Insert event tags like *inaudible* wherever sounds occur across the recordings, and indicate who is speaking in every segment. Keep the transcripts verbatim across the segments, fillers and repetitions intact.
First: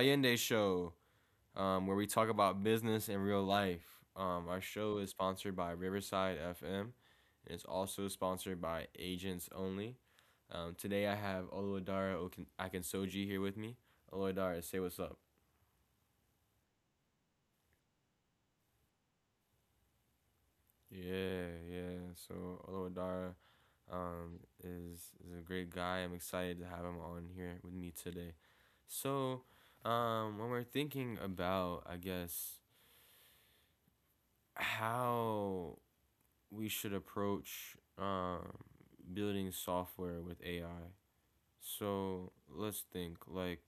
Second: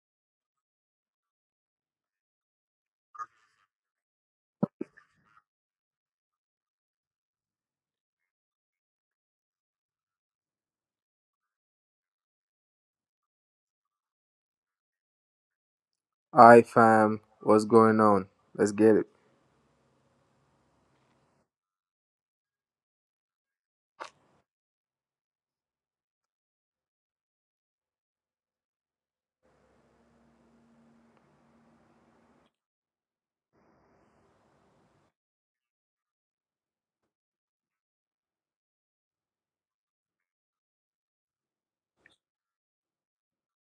Speaker 1: Allende Show, um, where we talk about business and real life. Um, our show is sponsored by Riverside F M, and it's also sponsored by Agents Only. Um, today I have Oluwadara Okin- Akinsoji here with me. Oluwadara, say what's up.
Speaker 2: Hi fam, what's going on? Let's get it.
Speaker 1: Yeah, yeah. So Oluwadara um, is is a great guy. I'm excited to have him on here with me today. So um, when we're thinking about, I guess, how we should approach um, building software with A I. So let's think, like,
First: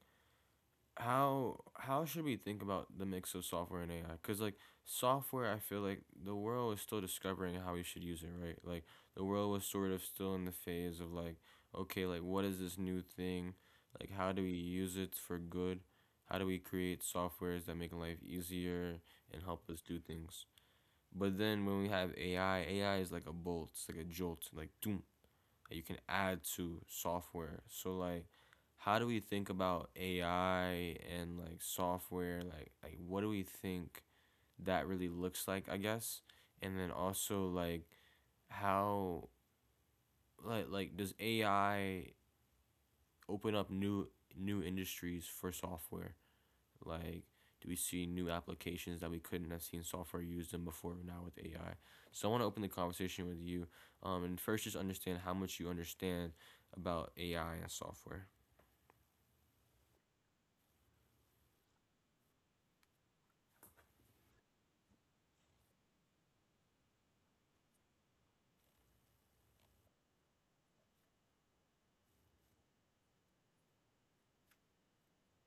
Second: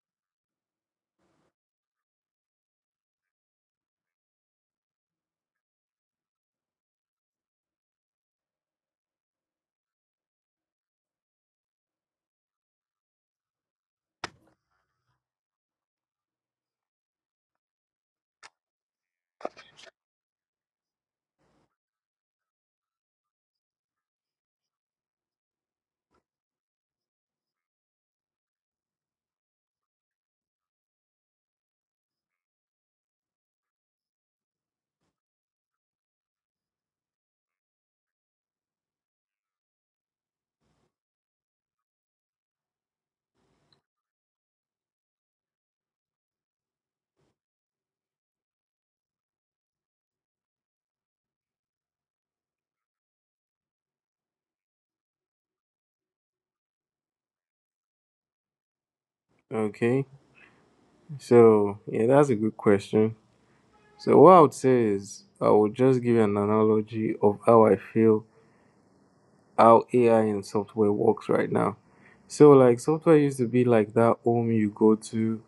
Speaker 1: how how should we think about the mix of software and A I? Cause, like, software, I feel like the world is still discovering how we should use it, right? Like, the world was sort of still in the phase of, like, okay, like, what is this new thing? Like, how do we use it for good? How do we create softwares that make life easier and help us do things? But then when we have A I, A I is like a bolt, it's like a jolt, like doom that you can add to software. So, like, how do we think about A I and, like, software? Like like what do we think that really looks like, I guess? And then also, like, how like like does A I open up new new industries for software? Like, do we see new applications that we couldn't have seen software used in before now with A I? So I want to open the conversation with you, um, and first just understand how much you understand about A I and software.
Speaker 2: Okay, so yeah, that's a good question. So what I would say is I would just give you an analogy of how I feel how A I and software works right now. So like software used to be like that home you go to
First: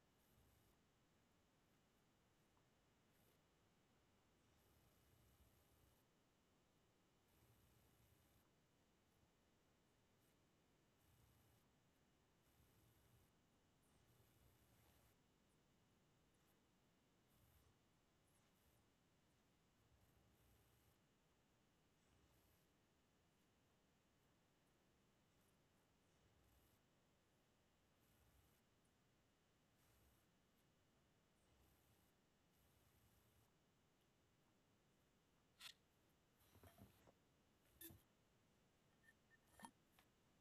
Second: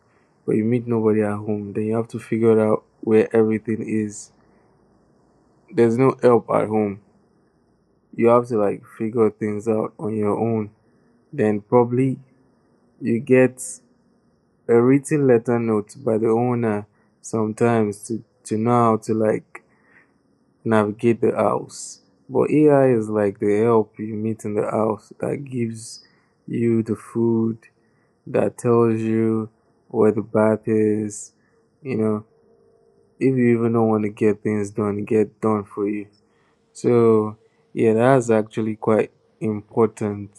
Speaker 2: where you meet nobody at home, then you have to figure out where everything is. There's no help at home. You have to like figure things out on your own. Then probably you get a written letter note by the owner sometimes to, to know how to like navigate the house. But A I is like the help you meet in the house that gives you the food, that tells you where the bath is, you know, if you even don't want to get things done, get done for you. So yeah, that's actually quite important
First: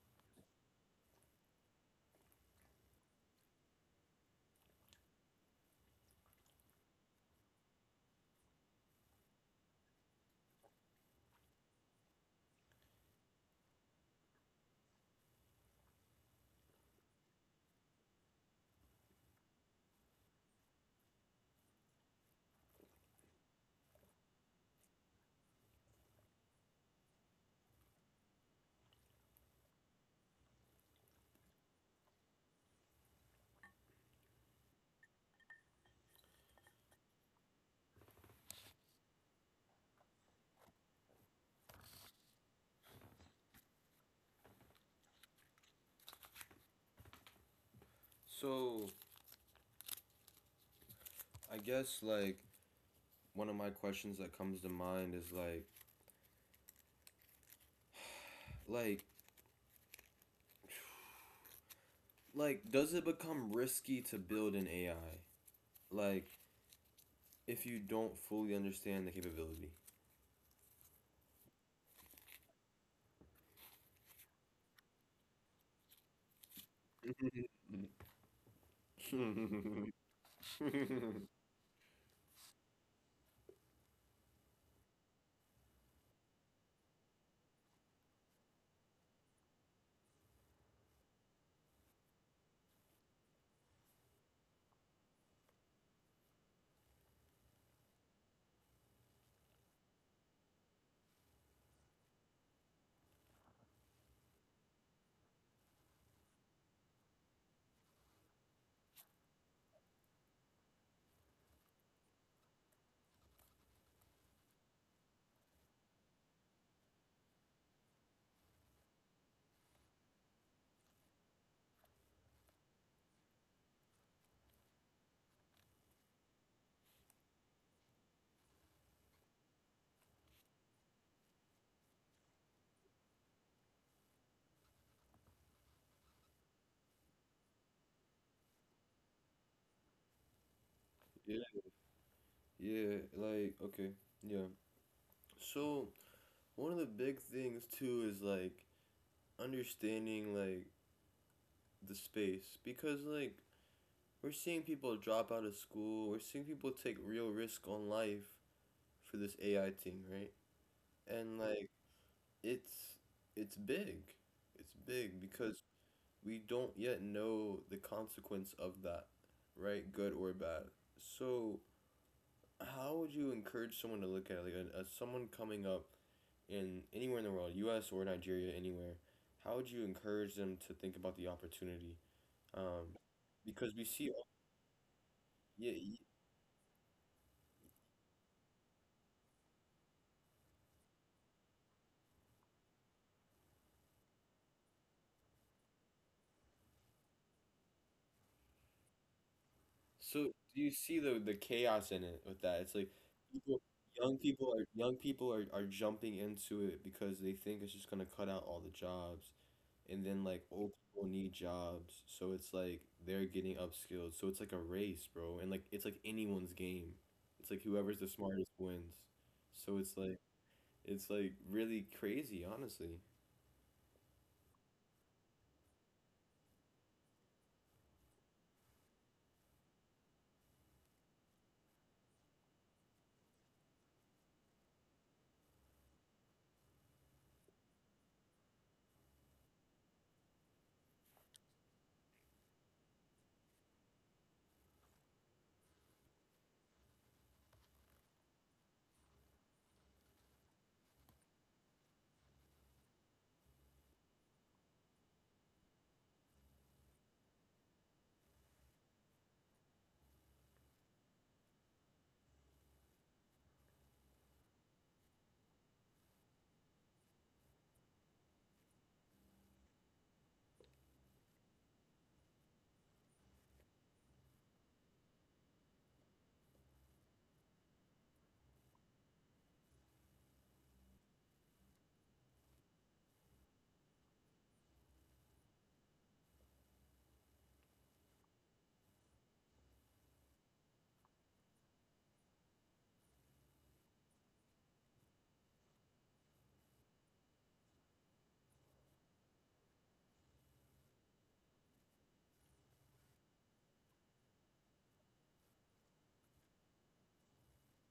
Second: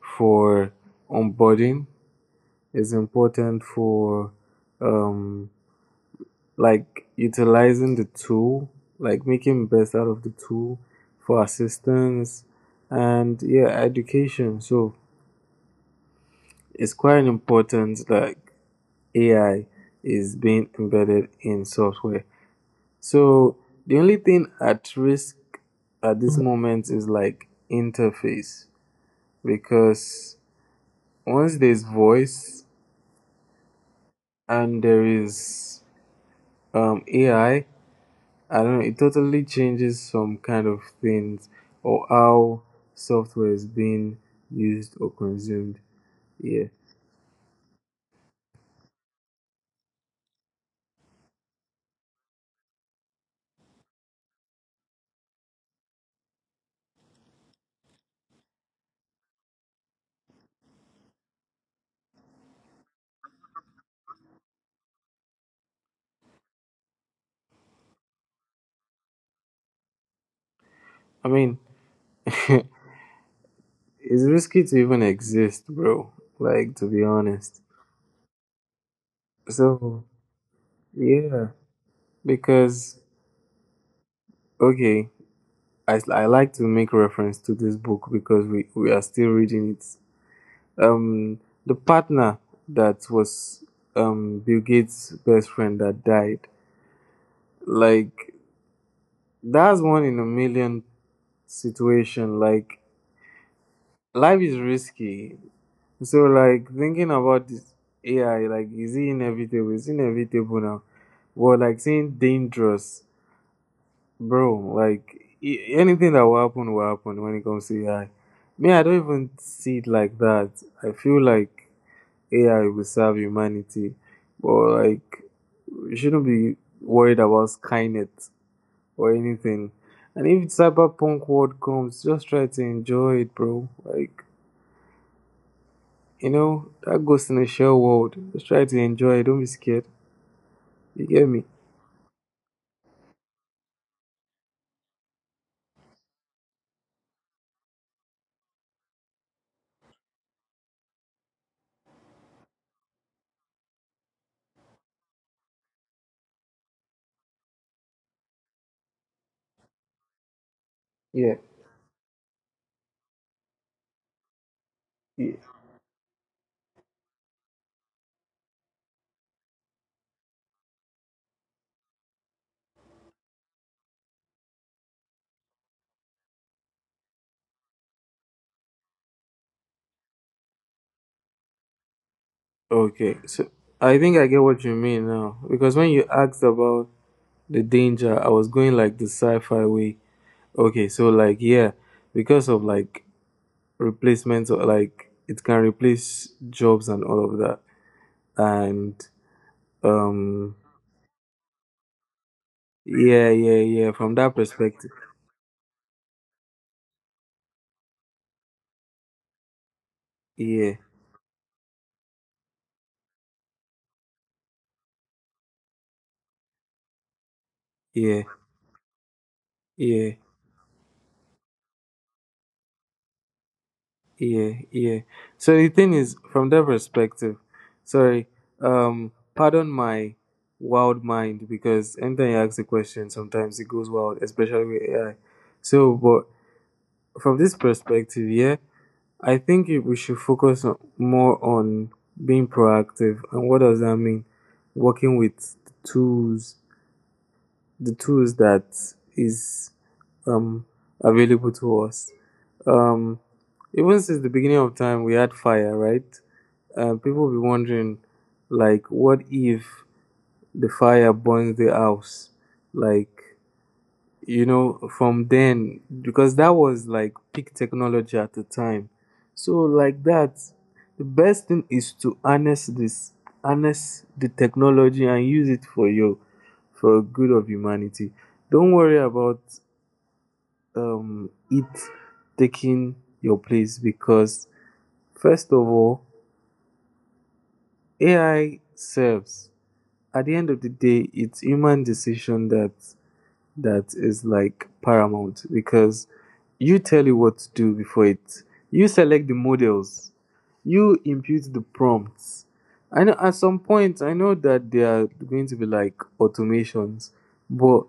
Speaker 2: for onboarding. It's important for um like utilizing the tool, like making best out of the tool for assistance and yeah, education. So it's quite important that A I is being embedded in software. So the only thing at risk at this moment is like interface because once there's voice and there is um, A I, I don't know, it totally changes some kind of things or how software is being used or consumed. Yeah.
Speaker 1: So I guess, like, one of my questions that comes to mind is like like like does it become risky to build an A I? Like, if you don't fully understand the capability.
Speaker 2: I mean, *laughs* it's risky to even exist, bro. Like, to be honest.
Speaker 1: *laughs*
Speaker 2: So,
Speaker 1: *laughs*
Speaker 2: yeah. Because, okay, I, I like to make reference to this book because we, we are still reading it. Um, the partner that was um, Bill Gates' best friend that died, like, that's one in a million situation. Like life is risky. So like thinking about this A I, like is it inevitable? It's inevitable now. Well, like saying dangerous, bro. Like i- anything that will happen will happen when it comes to A I. Me, I don't even see it like that. I feel like A I will serve humanity, but like we shouldn't be worried about Skynet or anything. And if cyberpunk world comes, just try to enjoy it, bro. Like you know, that goes in a shell world. Just try to enjoy it. Don't be scared. You get me?
Speaker 1: yeah. Yeah, like, okay. Yeah. So one of the big things too is, like, understanding, like, the space because, like, we're seeing people drop out of school, we're seeing people take real risk on life for this A I thing, right?
Speaker 2: Yeah.
Speaker 1: And like, it's it's big. It's big
Speaker 2: Yeah.
Speaker 1: because we don't yet know the consequence of that, right? Good or bad. So how would you encourage someone to look at it? Like a, a, someone coming up in anywhere in the world, U S or Nigeria, anywhere? How would you encourage them to think about the opportunity? Um,
Speaker 2: Okay. So
Speaker 1: because we
Speaker 2: I
Speaker 1: see,
Speaker 2: think I get what you mean now.
Speaker 1: yeah,
Speaker 2: Because when you asked about the danger, I was going like the sci fi way. Okay. So, like, yeah, because of like replacements or like it can replace jobs and all of that. And,
Speaker 1: so
Speaker 2: um,
Speaker 1: do you see the the chaos in it with that? It's like
Speaker 2: yeah,
Speaker 1: people,
Speaker 2: yeah, yeah.
Speaker 1: young
Speaker 2: From that
Speaker 1: people are young
Speaker 2: perspective,
Speaker 1: people are, are jumping into it because they think it's just gonna cut out all the jobs, and then, like, old
Speaker 2: yeah,
Speaker 1: people need jobs, so it's like they're getting upskilled. So it's like a race, bro, and, like, it's like anyone's game. It's like whoever's the
Speaker 2: yeah,
Speaker 1: smartest wins. So it's
Speaker 2: yeah.
Speaker 1: like it's like really crazy, honestly.
Speaker 2: Yeah, yeah. So the thing is, from that perspective, sorry, um, pardon my wild mind because anytime you ask a question, sometimes it goes wild, especially with A I. So, but from this perspective, yeah, I think it- we should focus on, more on being proactive. And what does that mean? Working with tools the tools that is um, available to us. Um, Even since the beginning of time, we had fire, right? Uh, people will be wondering, like, what if the fire burns the house? Like, you know, from then, because that was like peak technology at the time. So, like that, the best thing is to harness this, harness the technology and use it for your, for good of humanity. Don't worry about um, it taking your place because, first of all, A I serves. At the end of the day, it's human decision that that is like paramount because you tell it what to do before it you select the models, you impute the prompts. I know at some point I know that there are going to be like automations, but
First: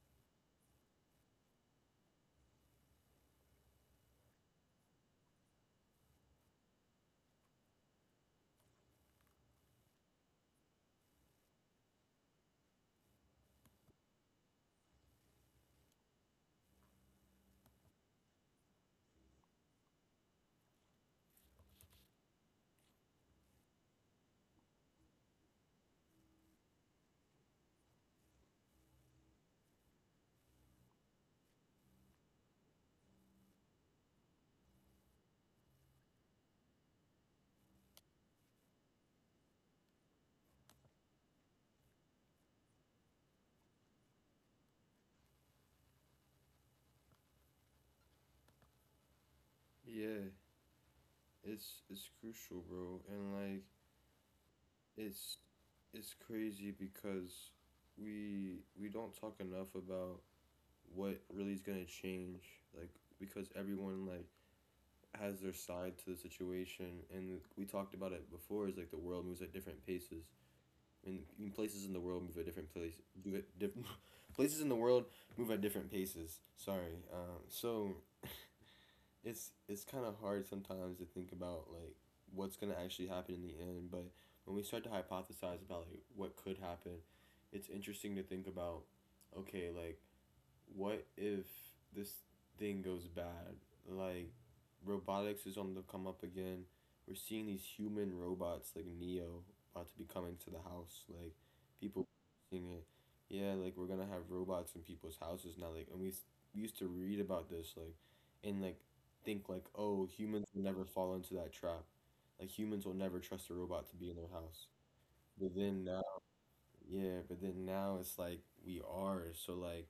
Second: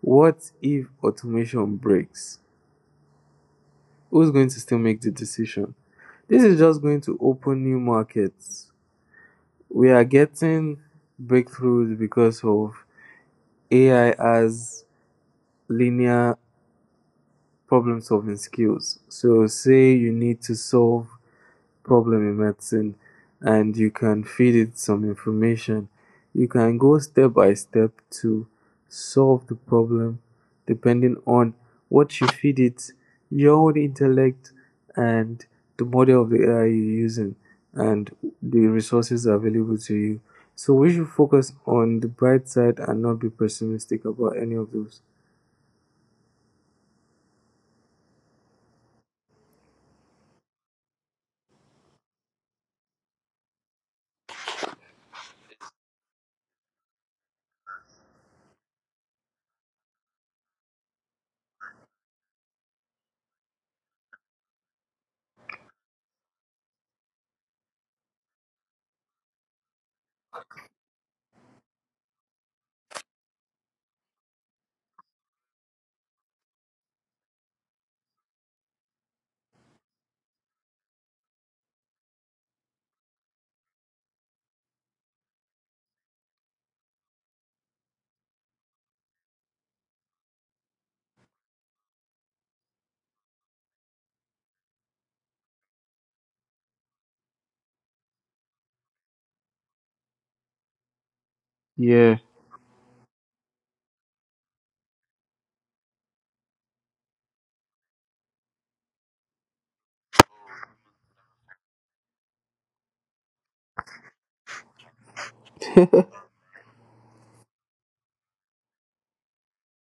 Speaker 2: what if automation breaks? Who's going to still make the decision? This is just going to open new markets. We are getting breakthroughs because of AI as linear problem solving skills. So, say you need to solve problem in medicine and you can feed it some information. You can go step by step to solve the problem depending on what you feed it, your own intellect, and the model of the A I you're using, and the resources available to you. So, we should focus on the bright side and not be pessimistic about any of those.
Speaker 1: Yeah, it's it's crucial, bro, and like. It's it's crazy because we we don't talk enough about what really is gonna change, like, because everyone, like, has their side to the situation, and we talked about it before. Is like the world moves at different paces. I mean, I mean, places in the world move at different place do it different *laughs* places in the world move at different paces. Sorry. Um, so it's it's kind of hard sometimes to think about, like, what's going to actually happen in the end, but when we start to hypothesize about, like, what could happen, it's interesting to think about, okay, like, what if this thing goes bad? Like, robotics is on the come up again. We're seeing these human robots like Neo about to be coming to the house. Like, people
Speaker 2: Yeah.
Speaker 1: seeing it. Yeah, like, we're gonna have robots in people's houses now. Like, and we, s- we used to read about this. Like, and, like, think, like, oh, humans will never fall into that trap. Like, humans will never trust a robot to be in their house. But then now, yeah, but then now it's like we are. So, like,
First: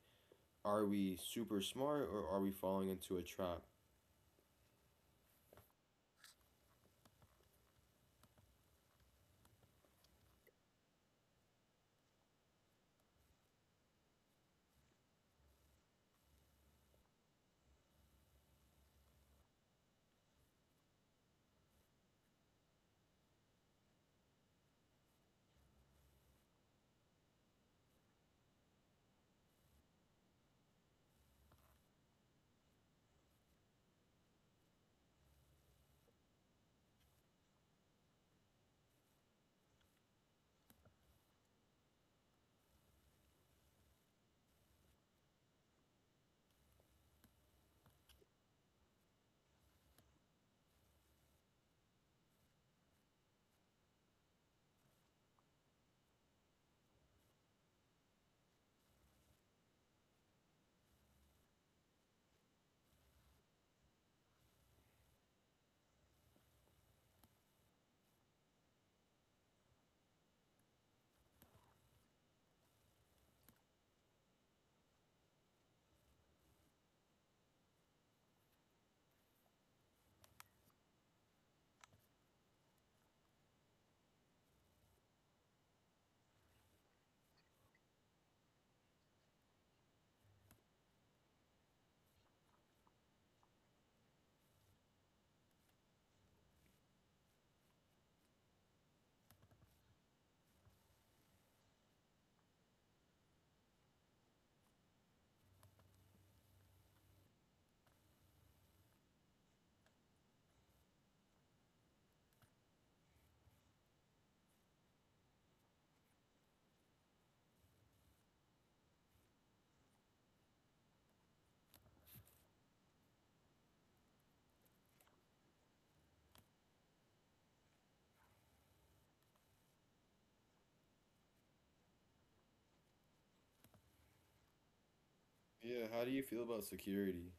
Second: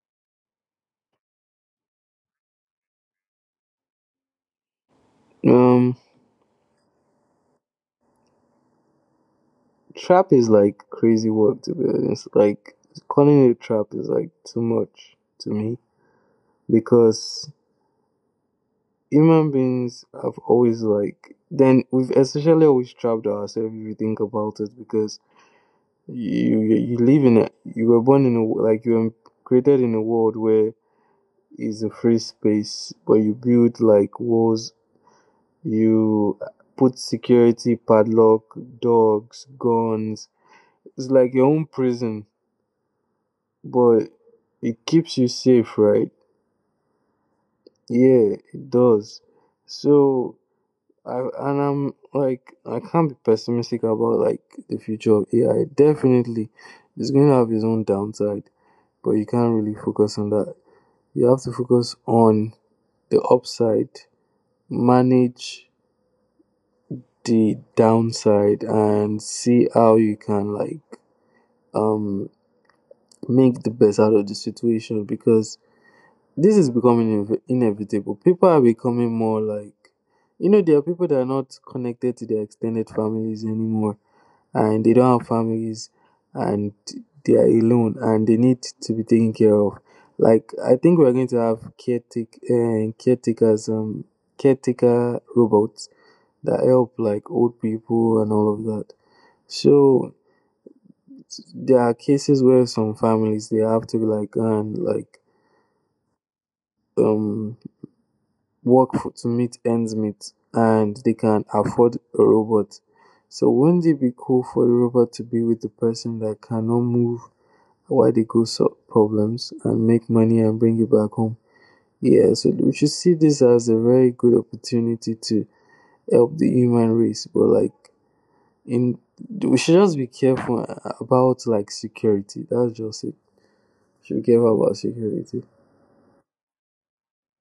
Speaker 1: are we super smart or are we falling into a trap?
Speaker 2: Um, Trap is like crazy work to be honest. Like calling it trap is like too much to me because human beings have always like then we've essentially always trapped ourselves if you think about it because you you, you live in a you were born in a like you were created in a world where is a free space, but you build like walls, you put security padlock, dogs, guns. It's like your own prison, but it keeps you safe, right? Yeah, it does. So I and I'm like I can't be pessimistic about like the future of A I. Definitely, it's going to have its own downside, but you can't really focus on that. You have to focus on the upside, manage the downside, and see how you can like um make the best out of the situation because this is becoming inv- inevitable. People are becoming more like, you know, there are people that are not connected to their extended families anymore, and they don't have families, and they are alone, and they need to be taken care of. Like, I think we're going to have caretake, uh, caretakers, um, caretaker robots that help like old people and all of that. So there are cases where some families they have to like go and like um work for, to meet ends meet and they can afford a robot. So wouldn't it be cool for the robot to be with the person that cannot move while they go solve problems and make money and bring it back home? Yeah, so we should see this as a very good opportunity to help the human race, but like in we should just be careful about like security. That's just it. We should be careful about security.
Speaker 1: Yeah, how do you feel about security?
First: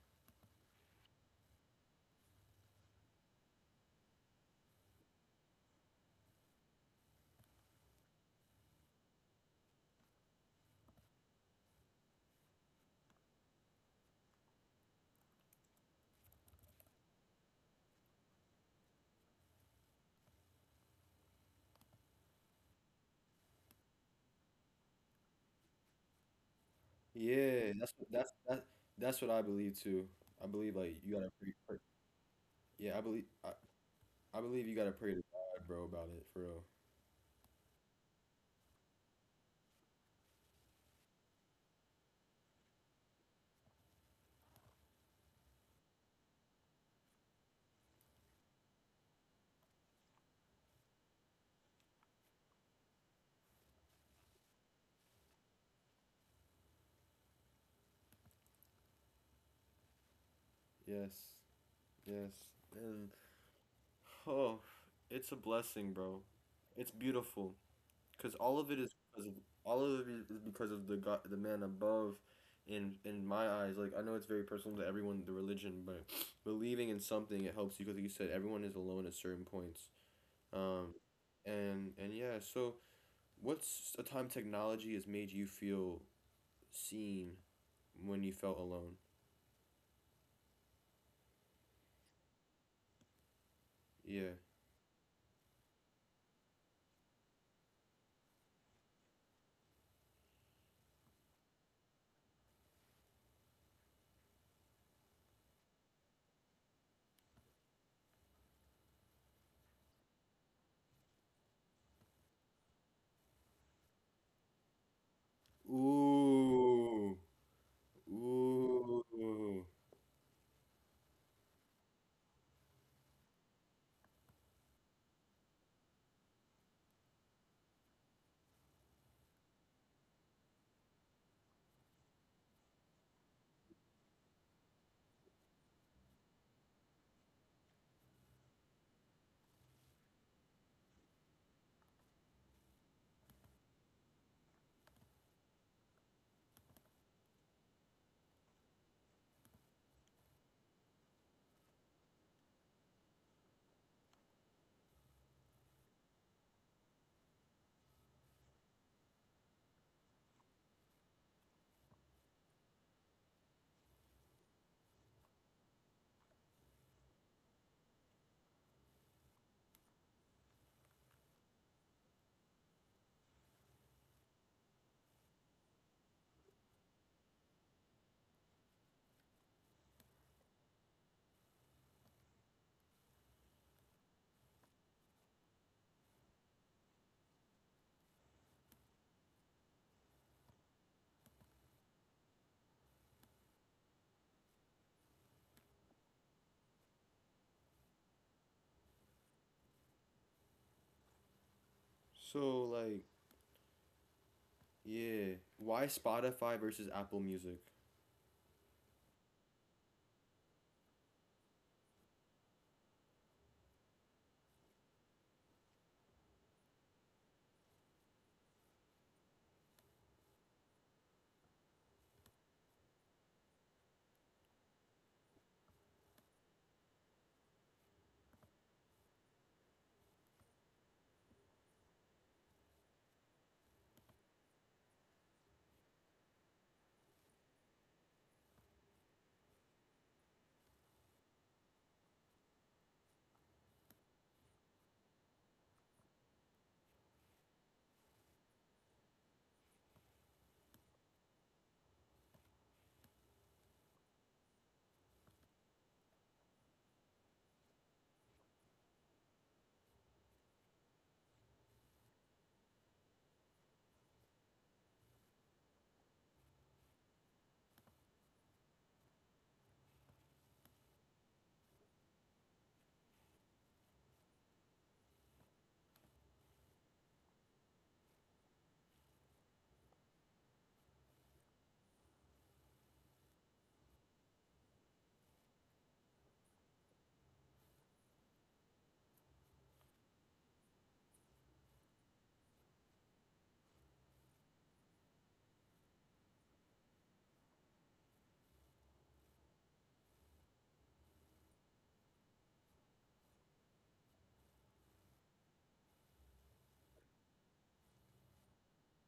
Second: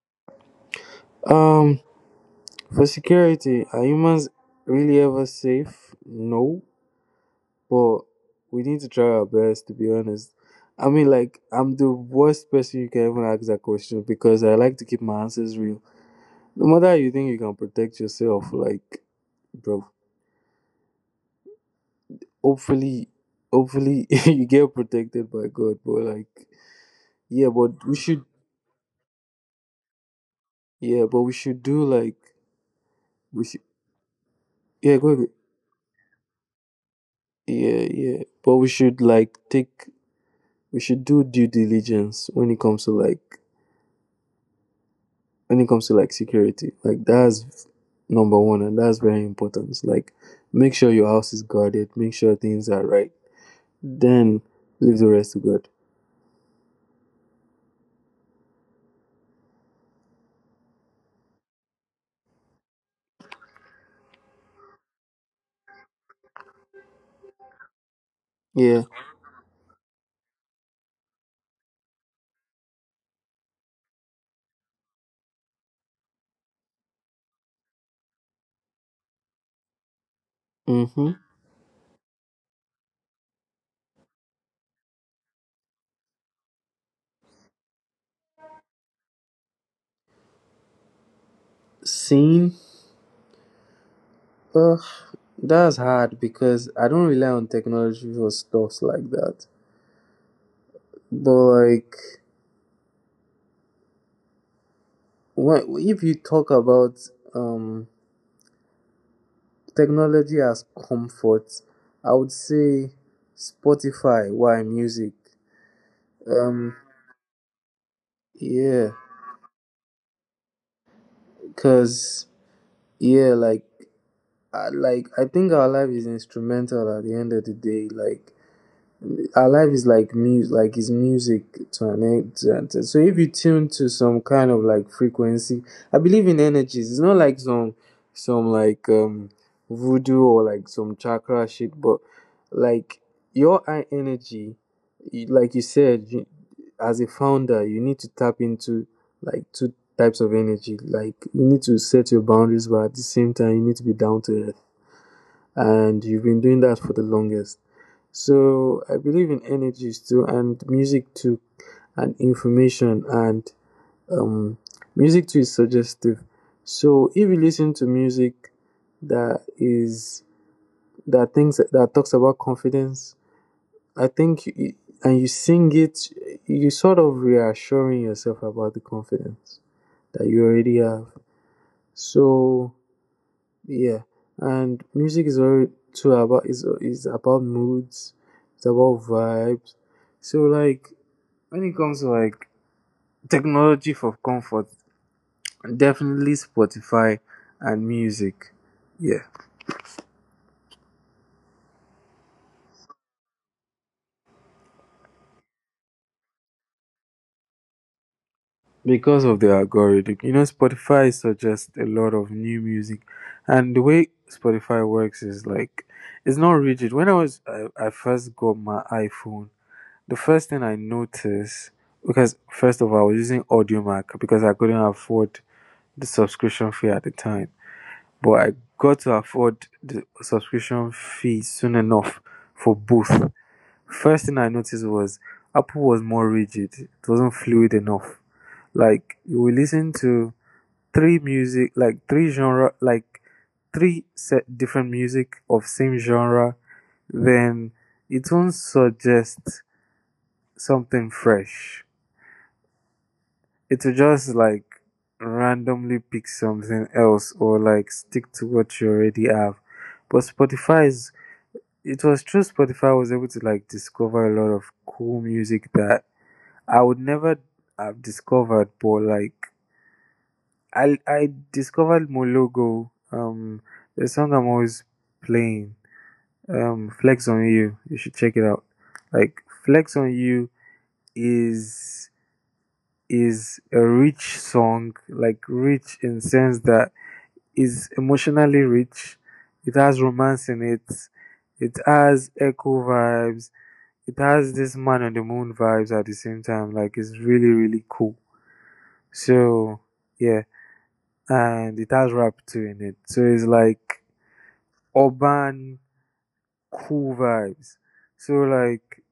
Speaker 2: Um for security, are humans really ever safe? No. But we need to try our best to be honest. I mean, like, I'm the worst person you can even ask that question because I like to keep my answers real. No matter how you think you can protect yourself, like, bro, hopefully, hopefully *laughs* you get protected by God, but like, yeah,
Speaker 1: Yeah,
Speaker 2: but we
Speaker 1: that's what
Speaker 2: should,
Speaker 1: that's that, that's what I believe too. I believe, like,
Speaker 2: yeah,
Speaker 1: you
Speaker 2: but
Speaker 1: gotta
Speaker 2: we
Speaker 1: pray,
Speaker 2: should
Speaker 1: pray.
Speaker 2: do like,
Speaker 1: Yeah, I believe
Speaker 2: we
Speaker 1: I,
Speaker 2: should,
Speaker 1: I believe you gotta
Speaker 2: yeah, go
Speaker 1: pray to
Speaker 2: ahead.
Speaker 1: God, bro, about it for real.
Speaker 2: Yeah, yeah, but we should like take, we should do due diligence when it comes to like when it comes to like security. Like that's number one, and that's very important. Like make sure your house is guarded, make sure things are right. Then leave the rest to God.
Speaker 1: Yes, yes. And oh, it's a blessing, bro. It's beautiful. Because all of
Speaker 2: Yeah.
Speaker 1: it is because of, all of it is because of the God, the man above. In in my eyes, like, I know it's very personal to everyone, the religion, but believing in something it helps you because like you said everyone is alone at certain points. Um,
Speaker 2: Mhm.
Speaker 1: and and yeah, so what's a time technology has made you feel seen when you felt alone?
Speaker 2: Seeing.
Speaker 1: Yeah.
Speaker 2: Ugh, that's hard because I don't rely on technology for stuff like that. But like, when, if you talk about um technology as comfort, I would say Spotify. Why music? Um,
Speaker 1: Ooh.
Speaker 2: yeah,
Speaker 1: Ooh.
Speaker 2: because yeah like I, like I think our life is instrumental at the end of the day, like our life is like music, like is music to an extent, so if you tune to some kind of like frequency, I believe in energies. It's not like some some like um voodoo or like some chakra shit, but like your high energy, you- like you said you, as a founder you need to tap into like two types of energy, like you need to set your boundaries, but at the same time you need to be down to earth, and you've been doing that for the longest. So I believe in energies too, and music too, and information, and um, music too is suggestive. So if you listen to music that is that things that talks about confidence, I think, you, and you sing it, you sort of reassuring yourself about the confidence that you already have. So yeah, and music is very too about is is about moods, it's about vibes. So like when it comes to like technology for comfort, definitely Spotify and music. Yeah,
Speaker 1: So, like, yeah. Why Spotify versus Apple Music?
Speaker 2: because of the algorithm. You know, Spotify suggests a lot of new music, and the way Spotify works is like it's not rigid. When I was I, I first got my iPhone. The first thing I noticed, because first of all, I was using AudioMac because I couldn't afford the subscription fee at the time. But I got to afford the subscription fee soon enough for both. First thing I noticed was Apple was more rigid, it wasn't fluid enough. Like, you will listen to three music, like three genre, like three set different music of same genre, then it won't suggest something fresh, it will just like randomly pick something else or like stick to what you already have. But Spotify is it was through Spotify I was able to like discover a lot of cool music that I would never have discovered but like I I discovered Mologo, um the song I'm always playing. Um Flex on You. You should check it out. Like Flex on You is is a rich song, like rich in sense that is emotionally rich. It has romance in it. It has echo vibes. It has this man on the moon vibes at the same time. Like it's really really cool. So yeah, and it has rap too in it. So it's like urban cool vibes. So like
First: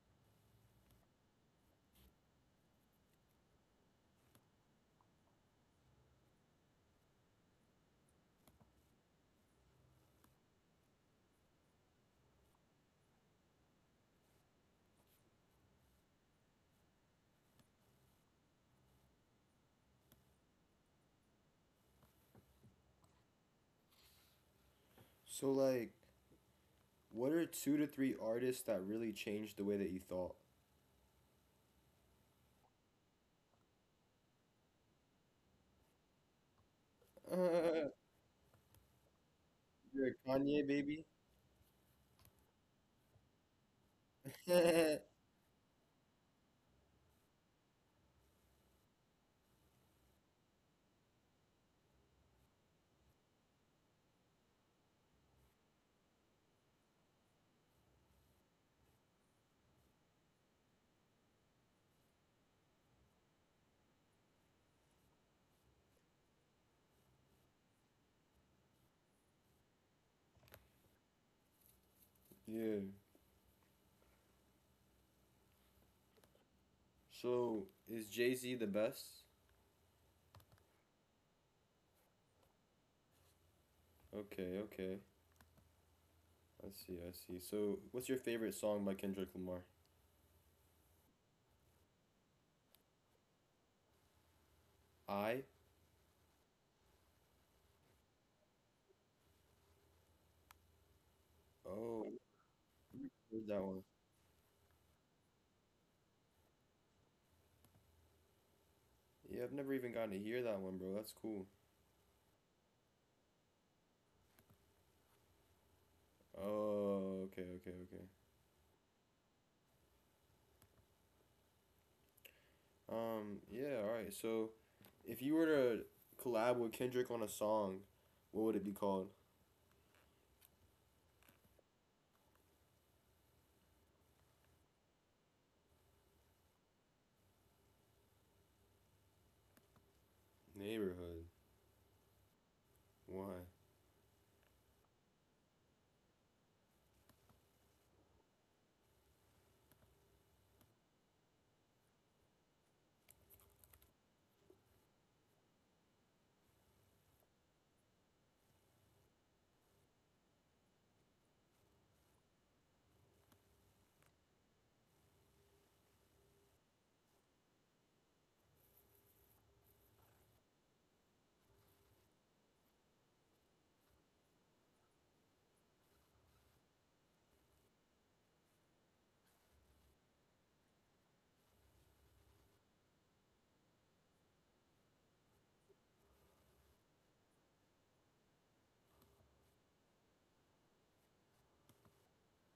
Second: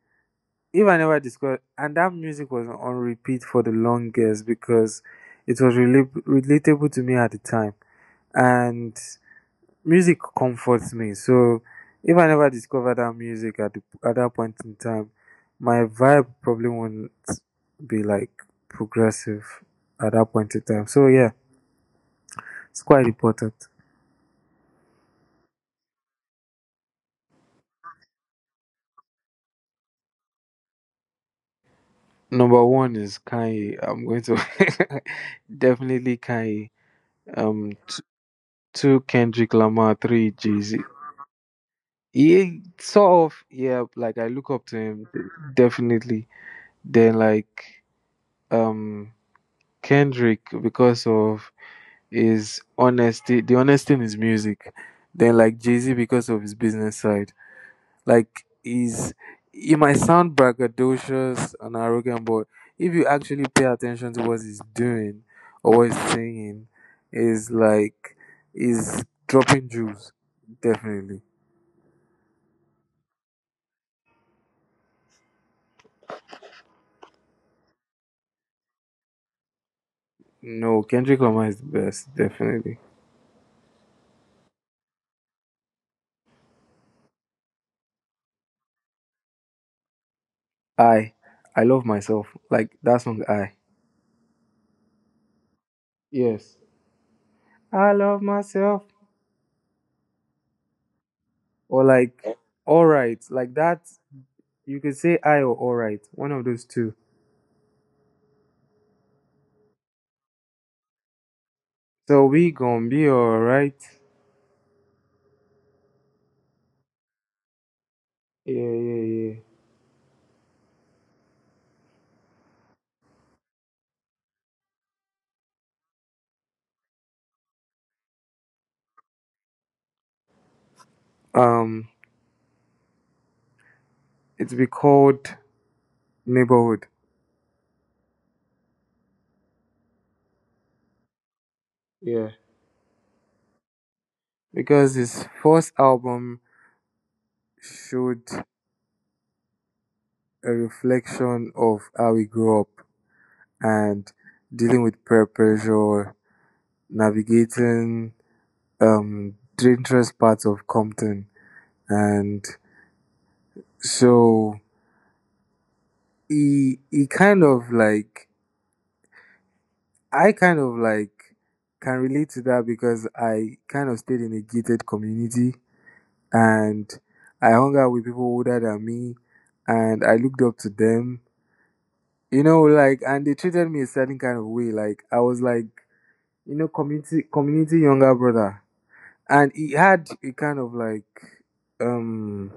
Speaker 2: if I never discovered, and that music was on repeat for the longest because it was rela- relatable to me at the time and music comforts me. So if I never discover that music at, the, at that point in time, my vibe probably won't be like progressive at that point in time. So yeah, it's quite important.
Speaker 1: So, like, what are two to three artists that really changed the way that you thought? *laughs*
Speaker 2: Number one is Kanye. I'm going to *laughs* definitely Kanye. Um,
Speaker 1: Uh,
Speaker 2: t- Two Kendrick Lamar,
Speaker 1: you're a
Speaker 2: three Jay
Speaker 1: Kanye
Speaker 2: Z.
Speaker 1: baby.
Speaker 2: He sort of yeah, like I look up to him
Speaker 1: *laughs*
Speaker 2: definitely. Then like um Kendrick because of is honesty. The honesty in his music. Then like Jay Z because of his business side. Like he's he might sound braggadocious and arrogant, but if you actually pay attention to what he's doing or what he's saying, is like he's dropping jewels. Definitely.
Speaker 1: Yeah. So is Jay-Z the best?
Speaker 2: No, Kendrick Lamar is the best. Definitely.
Speaker 1: Okay, okay. I see, I see. So what's your favorite song by Kendrick Lamar?
Speaker 2: I I love myself. Like that song I.
Speaker 1: I?
Speaker 2: Yes. I love myself. Or
Speaker 1: Oh,
Speaker 2: like all
Speaker 1: I've never
Speaker 2: right.
Speaker 1: heard
Speaker 2: Like
Speaker 1: that one.
Speaker 2: that you could say I or alright, one of those two.
Speaker 1: Yeah, I've never even gotten to hear that one, bro. That's cool.
Speaker 2: So we gonna be alright.
Speaker 1: Oh, okay, okay, okay.
Speaker 2: Yeah, yeah, yeah.
Speaker 1: Um, yeah, all right. So if you were to collab with Kendrick on a song, what would it be called?
Speaker 2: Um, it's be called Neighborhood.
Speaker 1: Neighborhood.
Speaker 2: Yeah,
Speaker 1: Why?
Speaker 2: because his first album showed a reflection of how we grew up and dealing with peer pressure, navigating um dangerous parts of Compton, and so he he kind of like I kind of like can relate to that because I kind of stayed in a gated community and I hung out with people older than me and I looked up to them. You know, like and they treated me a certain kind of way. Like I was like, you know, community community younger brother. And he had a kind of like um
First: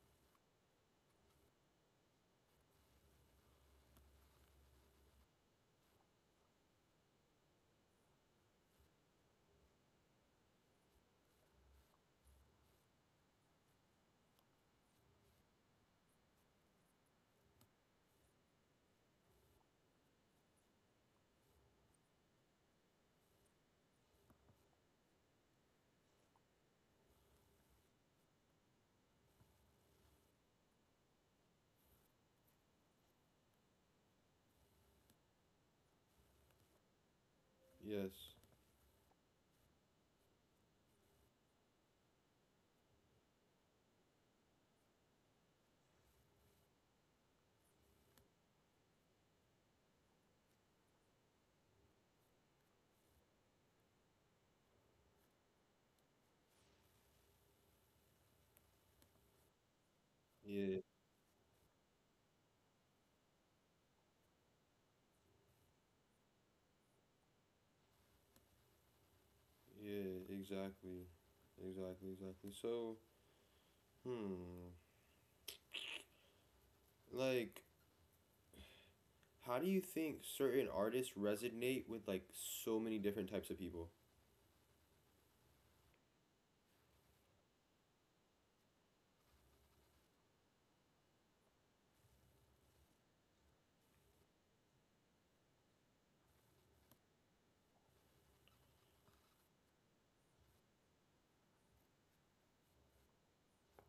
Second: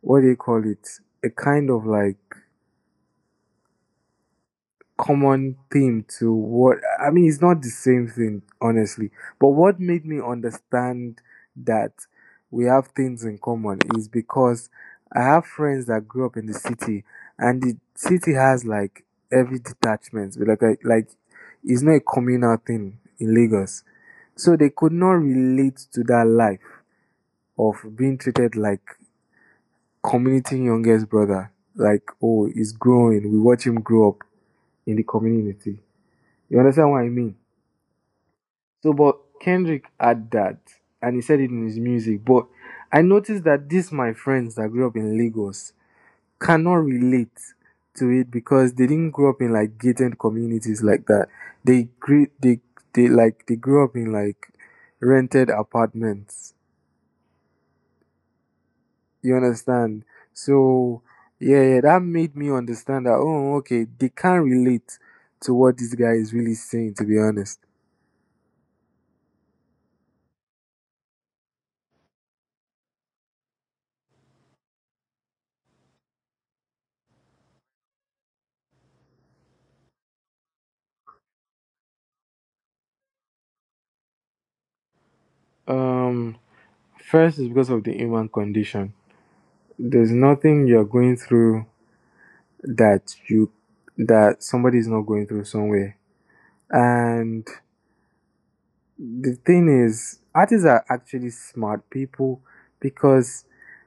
Speaker 2: what do you call it? A kind of like common theme to what I mean, it's not the same thing, honestly. But what made me understand that we have things in common is because I have friends that grew up in the city, and the city has like every detachment, but like a, like it's not a communal thing in Lagos, so they could not relate to that life of being treated like community youngest brother. Like, oh, he's growing. We watch him grow up in the community. You understand what I mean?
Speaker 1: Yes.
Speaker 2: So, but Kendrick had that, and he said it in his music. But I noticed that these my friends that grew up in Lagos cannot relate to it because they didn't grow up in like gated communities like that. They grew they they like they grew up in like rented apartments. You understand?
Speaker 1: Yeah.
Speaker 2: So yeah, yeah, that made me understand that oh okay, they can't relate to what this guy is really saying to be honest.
Speaker 1: Yeah. Exactly. Exactly. Exactly. So, hmm. Like, how do you think certain artists resonate with, like, so many different types of people?
Speaker 2: Um First is because of the human condition. There's nothing you're going through that you that somebody is not going through somewhere. And the thing is, artists are actually smart people because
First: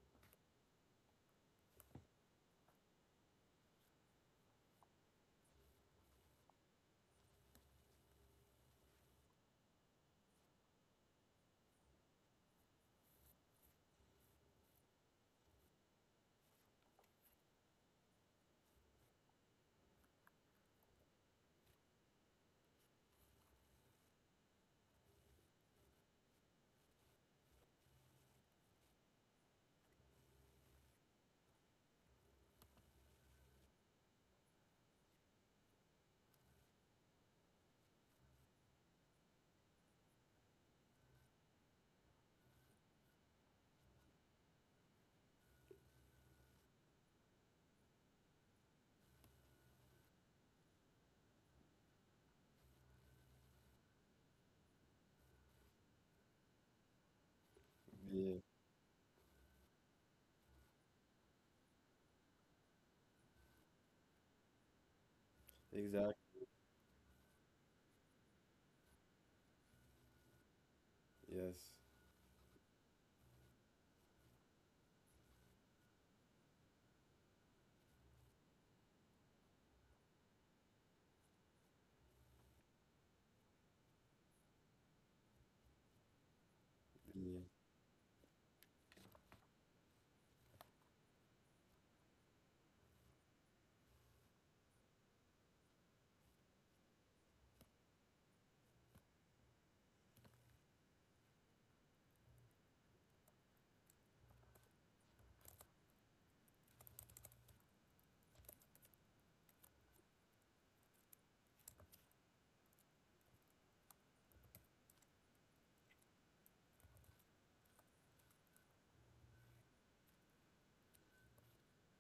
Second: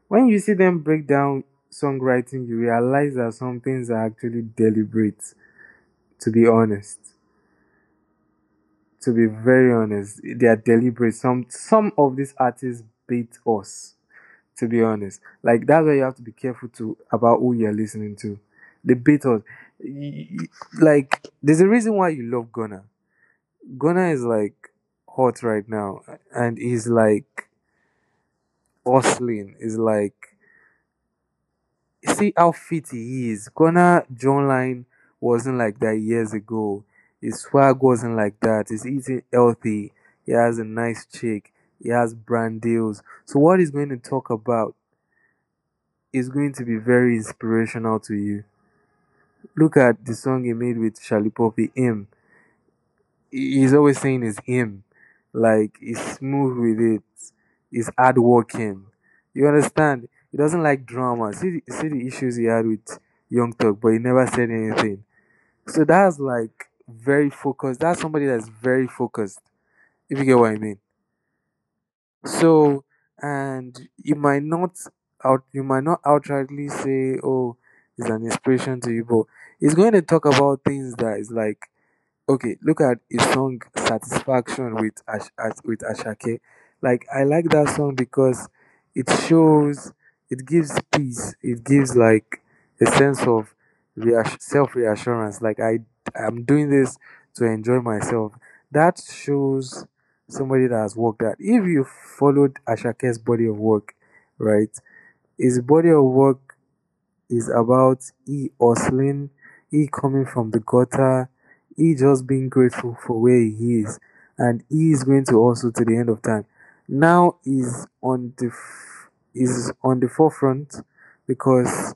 Speaker 2: when you see them break down songwriting, you realize that some things are actually deliberate. To be honest, to be very honest, they are deliberate. Some some of these artists beat us to be honest. Like that's why you have to be careful to about who you're listening to. The Beatles, y- y- like there's a reason why you love Gunna. Gunna is like hot right now, and he's like hustling. Is like see how fit he is. Gunna jawline wasn't like that years ago. His swag wasn't like that. He's eating healthy. He has a nice chick. He has brand deals. So what he's going to talk about is going to be very inspirational to you. Look at the song he made with Charlie Poppy, him. He- He's always saying it's him. Like he's smooth with it. He's
Speaker 1: Yeah.
Speaker 2: hardworking. You understand? He doesn't like drama. See, the- see the issues he had with Young Thug, but he never said anything. So that's
Speaker 1: Exactly.
Speaker 2: like very focused. That's somebody that's very focused. If you get what I mean.
Speaker 1: Yes.
Speaker 2: So and you might not out you might not outrightly say, "Oh, it's an inspiration to you," but he's going to talk about things that is like okay, look at his song Satisfaction with Ash, Ash, with Ashake. Like I
Speaker 1: Yeah.
Speaker 2: like that song because it shows it gives peace. It gives like a sense of reass- self reassurance. Like I I'm doing this to enjoy myself. That shows somebody that has worked That If you followed Ashake's body of work, right? His body of work is about E hustling, E coming from the gutter, E just being grateful for where he is, and E is going to hustle to the end of time. Now is on the f- is on the forefront because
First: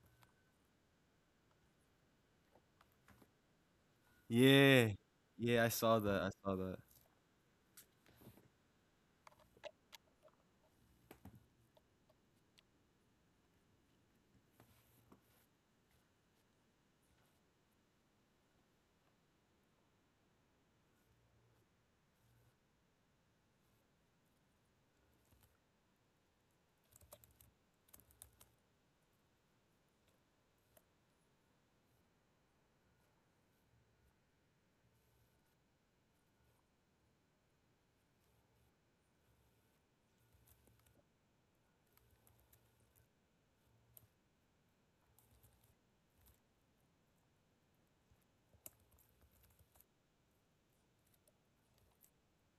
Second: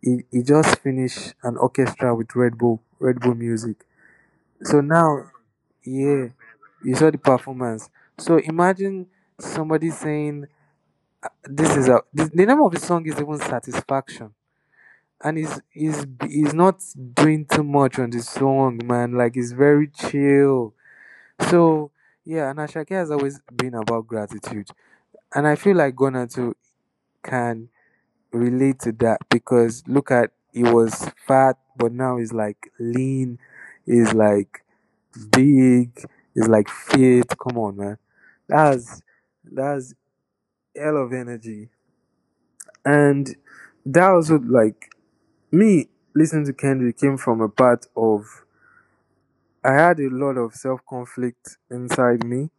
Speaker 2: he, he just finished an orchestra with Red Bull, Red Bull Music. So
Speaker 1: Yeah.
Speaker 2: now,
Speaker 1: Yeah, I saw that.
Speaker 2: yeah,
Speaker 1: I saw that.
Speaker 2: you saw the performance. So imagine somebody saying, "This is a." This, the name of the song is even Satisfaction and he's he's he's not doing too much on the song, man. Like he's very chill. So yeah, and Ashake has always been about gratitude, and I feel like Ghana too can relate to that because look at he was fat, but now he's like lean, he's like big, he's like fit. Come on, man. That's that's hell of energy, and that also like me listening to Kendrick came from a part of I had a lot of self conflict inside me.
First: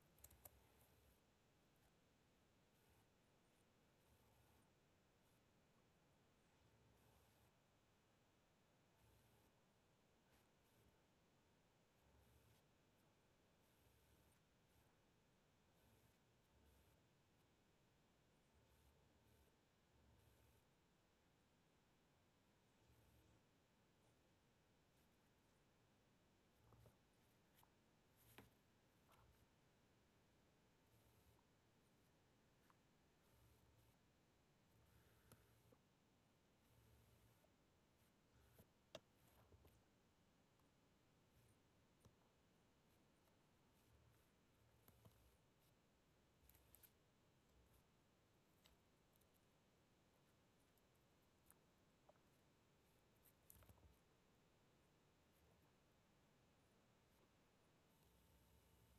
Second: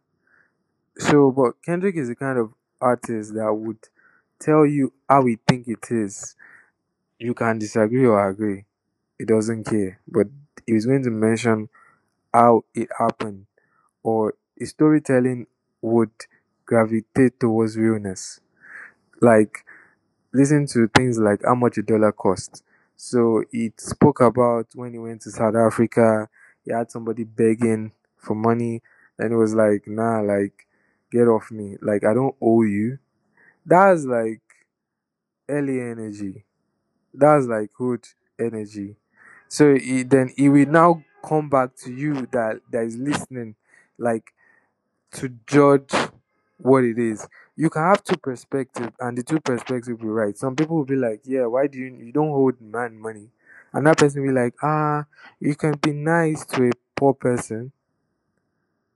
Speaker 2: So, but Kendrick is the kind of artist that would tell you how he think it is. You can disagree or agree. He doesn't care. But he's going to mention how it happened or his storytelling would gravitate towards realness. Like listen to things like how much a dollar costs. So it spoke about when he went to South Africa, he had somebody begging for money, and it was like, nah, like, get off me. Like, I don't owe you. That's like early energy. That's like good energy. So he, then he will now come back to you that that is listening, like to judge what it is. You can have two perspectives, and the two perspectives will be right. Some people will be like, "Yeah, why do you you don't hold man money?" And that person will be like, "Ah, you can be nice to a poor person."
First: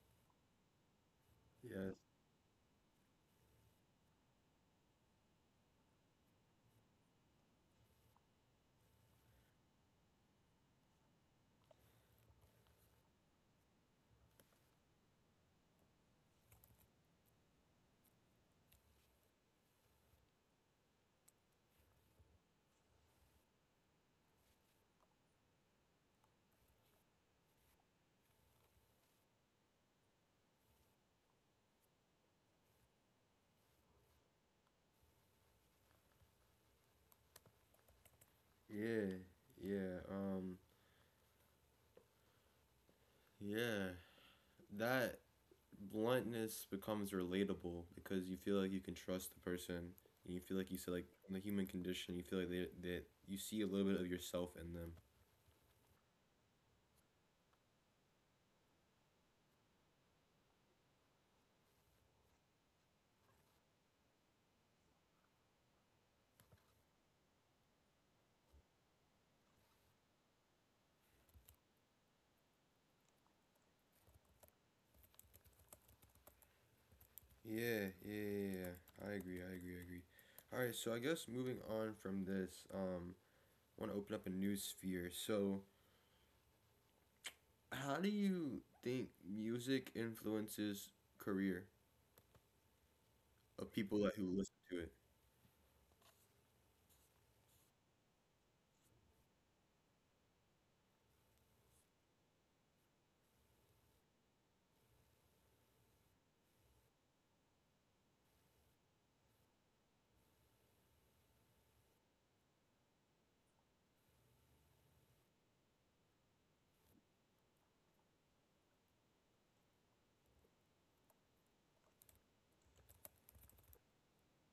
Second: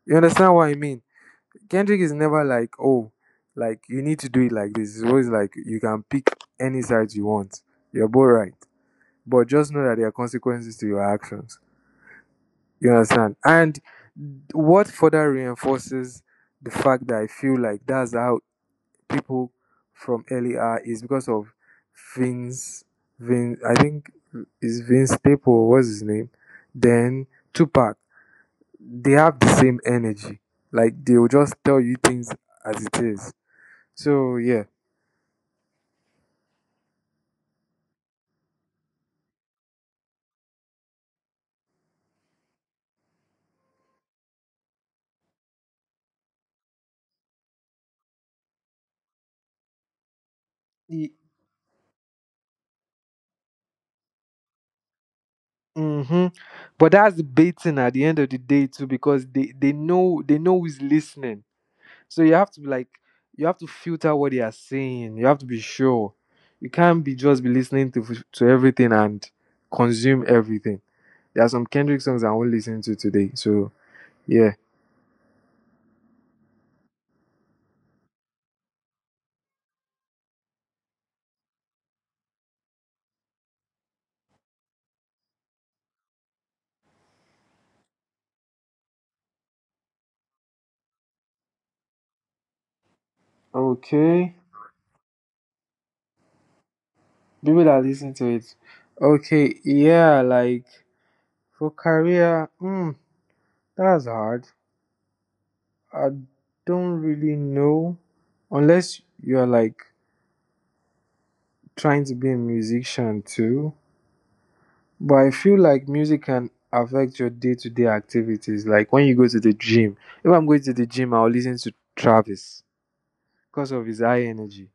Speaker 2: You understand what I mean?
Speaker 1: Yes.
Speaker 2: Kendrick is never like, "Oh, like you need to do it like this." It's always like you can pick any side you want. You're both right, but just know that there are consequences to your actions. You understand? And what further reinforces the fact that I feel like that's how people from earlier is because of Vince. Vince, I think is Vince Staple. What's his name? Then Tupac. They have the same energy. Like they will just tell you things as it is. So yeah.
Speaker 1: Yeah. Yeah. Um. Yeah. That. Bluntness becomes relatable because you feel like you can trust the person and you feel like you see, like, in the human condition you feel like they, that you see a little bit of yourself in them.
Speaker 2: Mm-hmm. But that's the baiting at the end of the day too, because they they know they know who's listening. So you have to be like, you have to filter what they are saying. You have to be sure. You can't be just be listening to to everything and consume everything. There are some Kendrick songs I won't listen to today. So yeah.
Speaker 1: Yeah, yeah, yeah, yeah. I agree, I agree, I agree. All right, so I guess moving on from this, um want to open up a new sphere. So how do you think music influences career of people
Speaker 2: Okay.
Speaker 1: that who listen to it?
Speaker 2: People that listen to it. Okay. Yeah. Like for career, mm, that's hard. I don't really know, unless you are like trying to be a musician too. But I feel like music can affect your day-to-day activities. Like when you go to the gym. If I'm going to the gym, I'll listen to Travis because of his high energy.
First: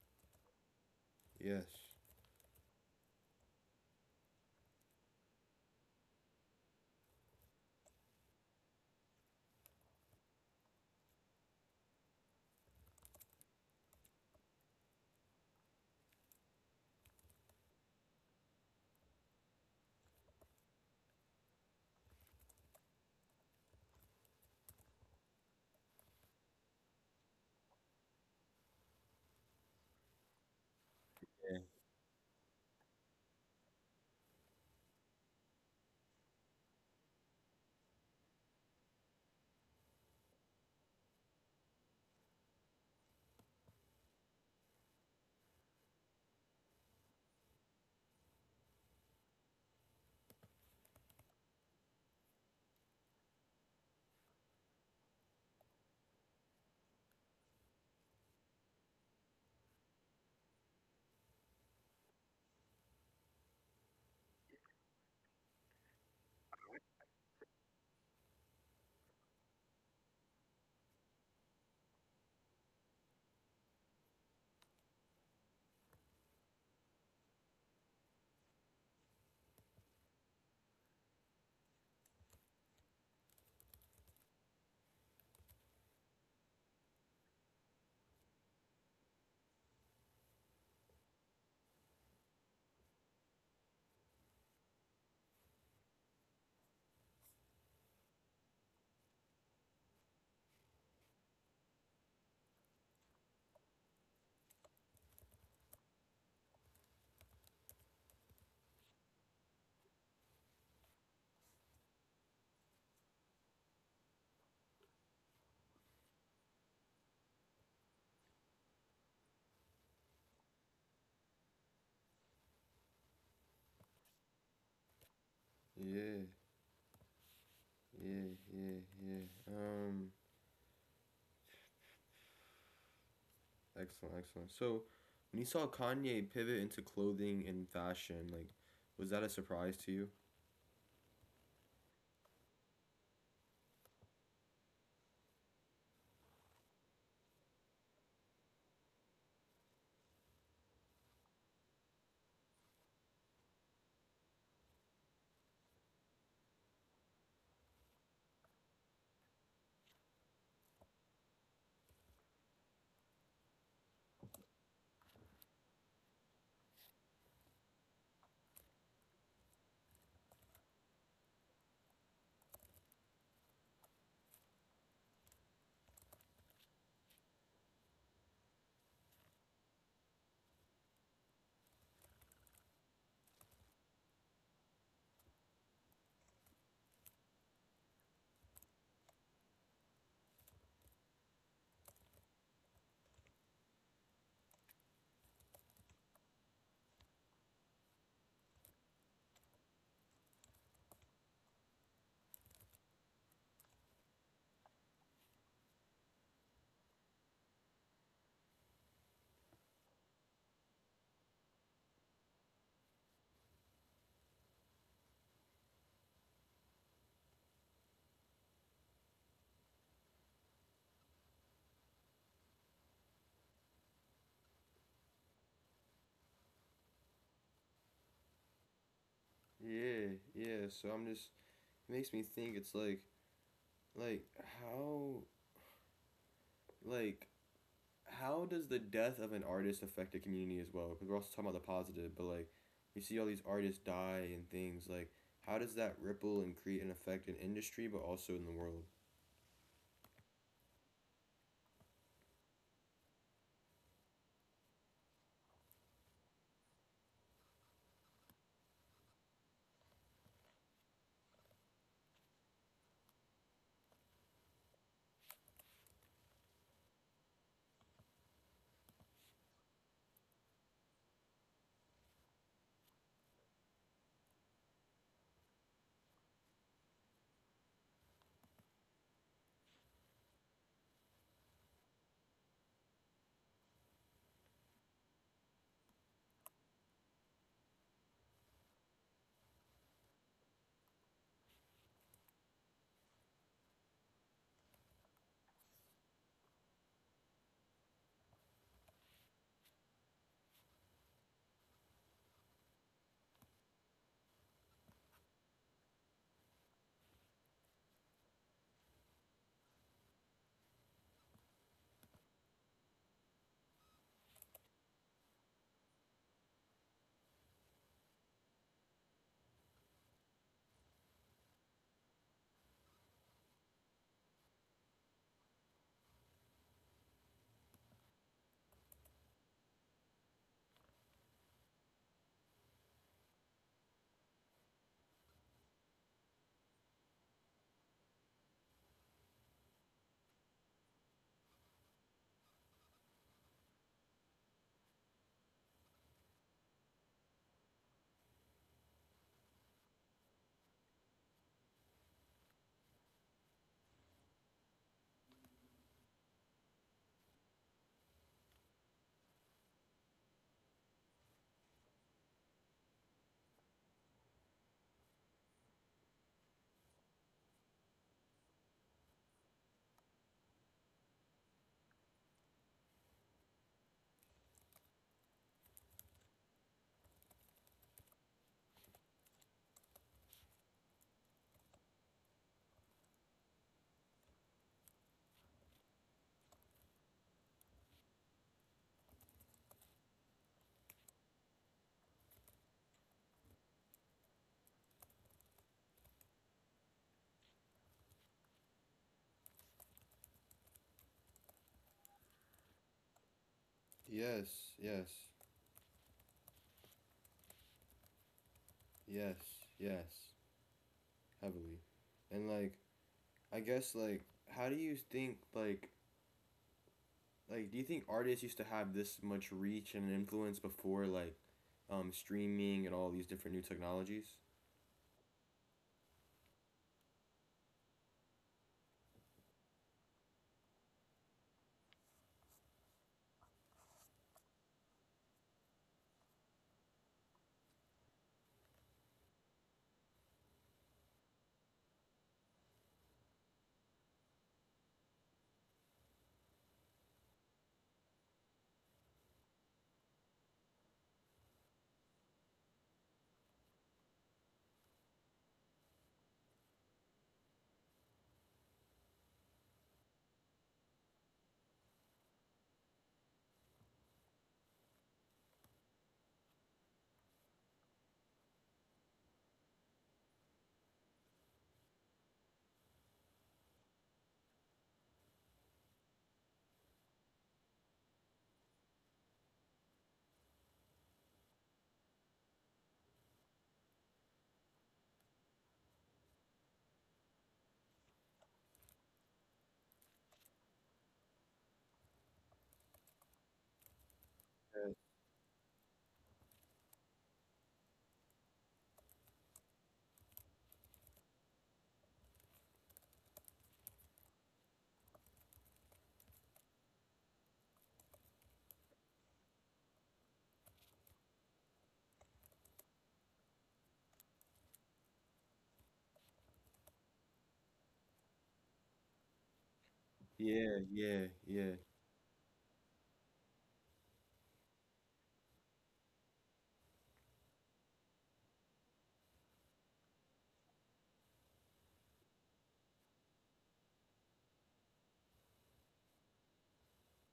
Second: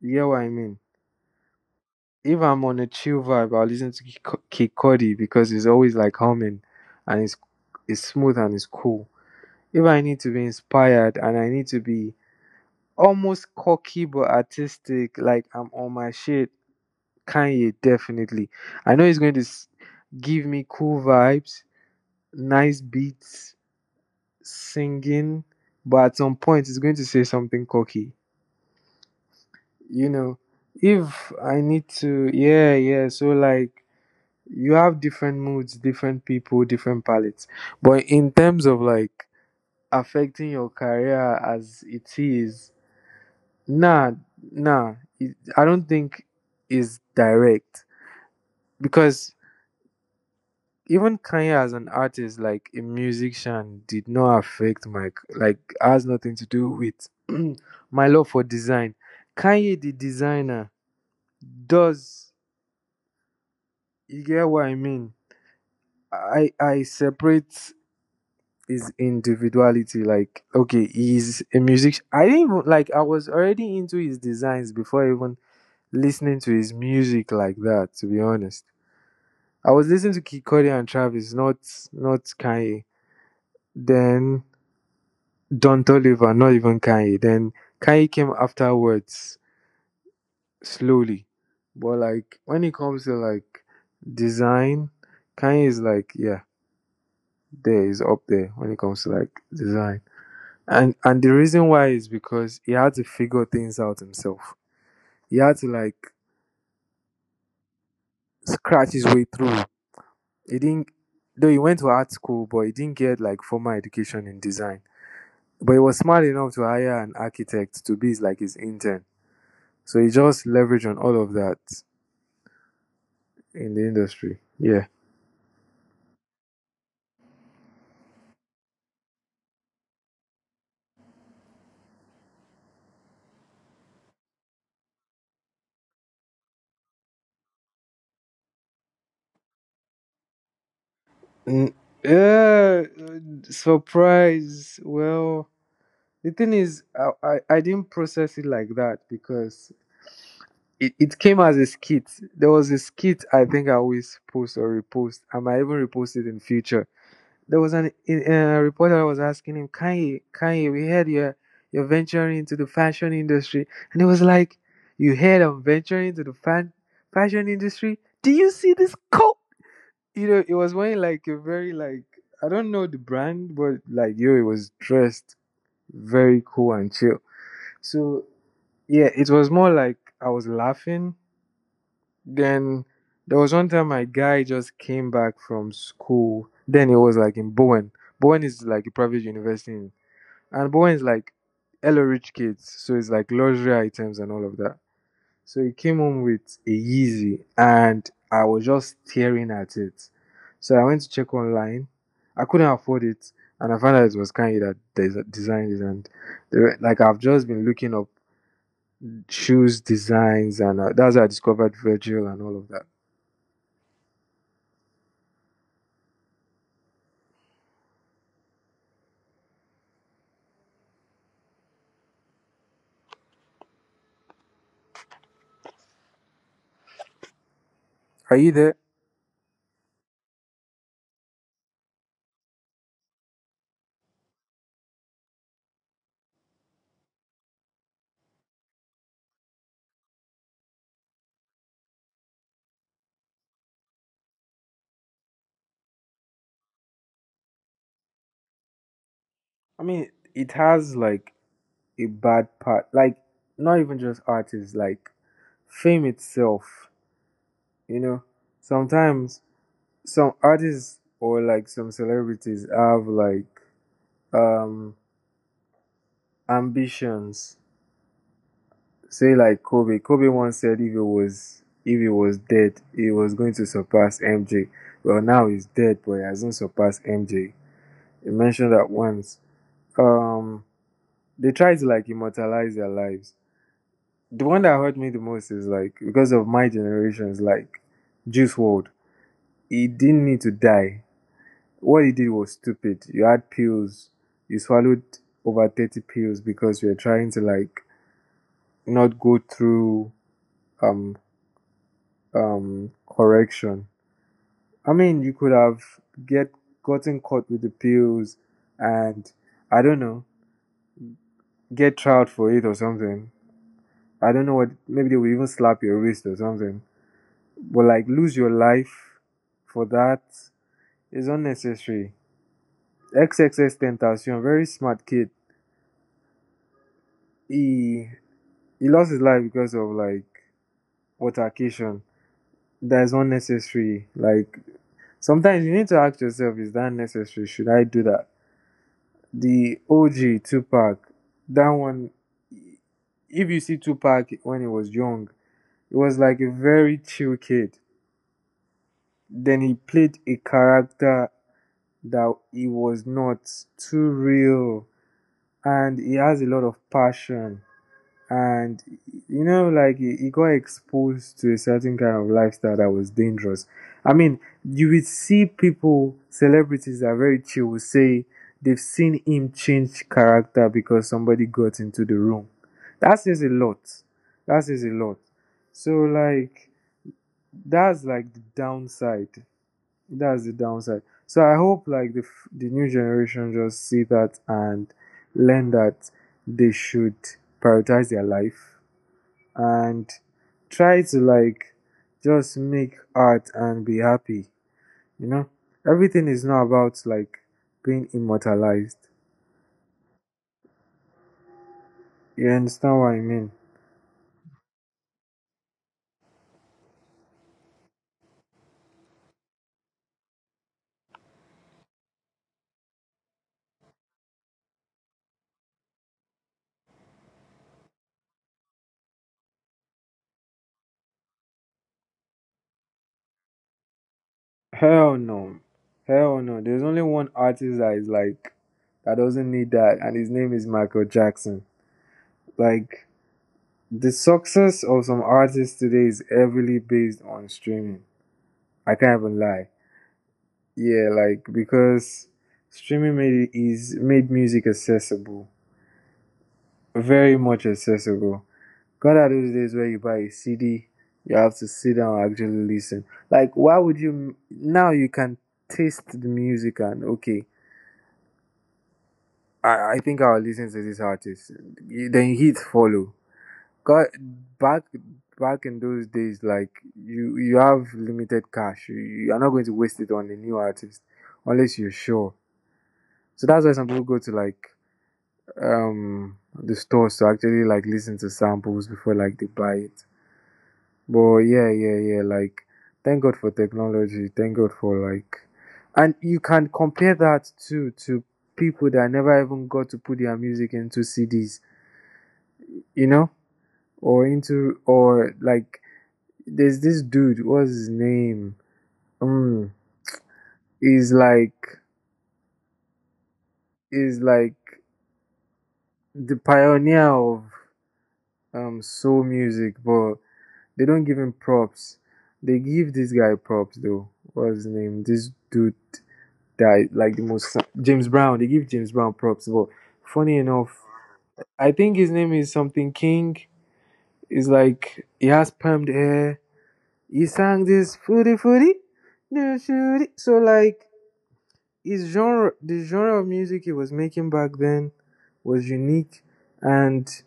Speaker 2: You get what I mean?
Speaker 1: Yes,
Speaker 2: If I'm on a chill vibe, I'll listen to Kik Kid Cudi because he's always like humming and it's it's smooth and it's cool. If I need to be inspired and I need to be almost cocky but artistic, like I'm on my shit, Kanye definitely. I know he's going to s- give me cool vibes nice beats, singing, but at some point it's going to say something cocky. You know, if
Speaker 1: yeah,
Speaker 2: I need to, yeah, yeah. So like, you have different moods, different people, different palettes. But in terms of like affecting your career as it is, nah, nah. It, I don't think is direct because even Kanye as an artist, like a musician, did not affect my like has nothing to do with *clears throat* my love for design. Kanye the designer does you get what I mean? I I separate his individuality. Like okay, he's a musician. I didn't even like I was already into his designs before even listening to his music like that. To be honest, I was listening to Kid Cudi and Travis, not not Kanye. Then Don Toliver, not even Kanye. Then Kanye came afterwards slowly. But like when it comes to like design, Kanye is like, yeah, there is up there when it comes to like design. And and the reason why is because he had to figure things out himself. He had to like scratch his way through. He didn't though he went to art school, but he didn't get like formal education in design. But he was smart enough to hire an architect to be his, like his intern. So you just leverage on all of that in the industry. Yeah.
Speaker 1: yeah, yeah, yeah, yeah. um Excellent, excellent. So, when you saw Kanye pivot into clothing and fashion, like, was that a surprise to you?
Speaker 2: N- Uh, surprise. Well, the thing is, I, I, I didn't process it like that because it, it came as a skit. There was a skit I think I always post or repost. I might even repost it in future. There was an a reporter was asking him, Kanye, Kanye, we heard you're you're venturing into the fashion industry, and he was like, you heard I'm venturing into the fan fashion industry? Do you see this coat? You know, it was wearing like a very like I don't know the brand, but like yo, it was dressed very cool and chill. So yeah, it was more like I was laughing then there was one time my guy just came back from school. Then it was like in Bowen. Bowen is like a private university, in- and Bowen is like hello rich kids, so it's like luxury items and all of that. So he came home with a Yeezy, and I was just staring at it. So I went to check online. I couldn't afford it, and I found out it was Kanye that des- designed it. And they were- like I've just been looking up shoes designs, and uh, that's how I discovered Virgil and all of that. Are you there?
Speaker 1: Yeah, yeah. So I'm just it makes me think it's like like how like how does the death of an artist affect the community as well? Because we're also talking about the positive, but, like, we see all these artists die and things, like, how does that ripple and create an effect in industry but also in the world?
Speaker 2: I mean, it has like a bad part. Like, not even just artists, like fame itself. You know, sometimes some artists or like some celebrities have like um ambitions. Say like Kobe. Kobe once said if he was if he was dead, he was going to surpass M J. Well, now he's dead, but he hasn't surpassed M J. He mentioned that once. Um, they try to like immortalize their lives. The one that hurt me the most is like because of my generation is like Juice World. He didn't need to die. What he did was stupid. You had pills. You swallowed over thirty pills because you're trying to like not go through um um correction. I mean, you could have get gotten caught with the pills, and I don't know, get tried for it or something. I don't know what. Maybe they will even slap your wrist or something. But like lose your life for that is unnecessary. triple X Tentacion, very smart kid. He he lost his life because of like altercation. That is unnecessary. Like sometimes you need to ask yourself, is that necessary? Should I do that? The O G Tupac, that one if you see Tupac when he was young, he was like a very chill kid. Then he played a character that he was not too real and he has a lot of passion and you know like he, he got exposed to a certain kind of lifestyle that was dangerous. I mean you would see people celebrities that are very chill will say they've seen him change character because somebody got into the room. That says a lot. That says a lot. So like that's like the downside. That's the downside. So I hope like the f- the new generation just see that and learn that they should prioritize their life and try to like just make art and be happy. You know, everything is not about like being immortalized. You understand what I mean?
Speaker 1: Yes, yes, yes, yes, heavily. And, like, I guess, like, how do you think like like do you think artists used to have this much reach and influence before like um streaming and all these different new technologies?
Speaker 2: Hell no, hell no. There's only one artist that is like that doesn't need that, and his name is Michael Jackson. Like the success of some artists today is heavily based on streaming. I can't even lie. Yeah, like because streaming made it is made music accessible, very much accessible. Gone are those days where you buy a C D, you have to sit down and actually listen. Like, why would you now? You can taste the music and okay, I I think I'll listen to this artist. You- Then hits follow. Cause back back in those days, like you you have limited cash. You, you are not going to waste it on a new artist unless you're sure. So that's why some people go to like um the stores to actually like listen to samples before like they buy it. But yeah, yeah, yeah. Like thank God for technology. Thank God for like, and you can compare that to to people that never even got to put their music into C Ds. You know or into or like there's this dude, what's his name? Um, he's like is like the pioneer of um soul music, but they don't give him props. They give this guy props though. What's his name? This dude that like the most James Brown. They give James Brown props, but funny
Speaker 1: Yeah,
Speaker 2: enough,
Speaker 1: yeah, yeah,
Speaker 2: I think his name is something King. Is like he has permed hair. He sang this footy footy, no shooty. So like his genre the genre of music he was making back then was unique and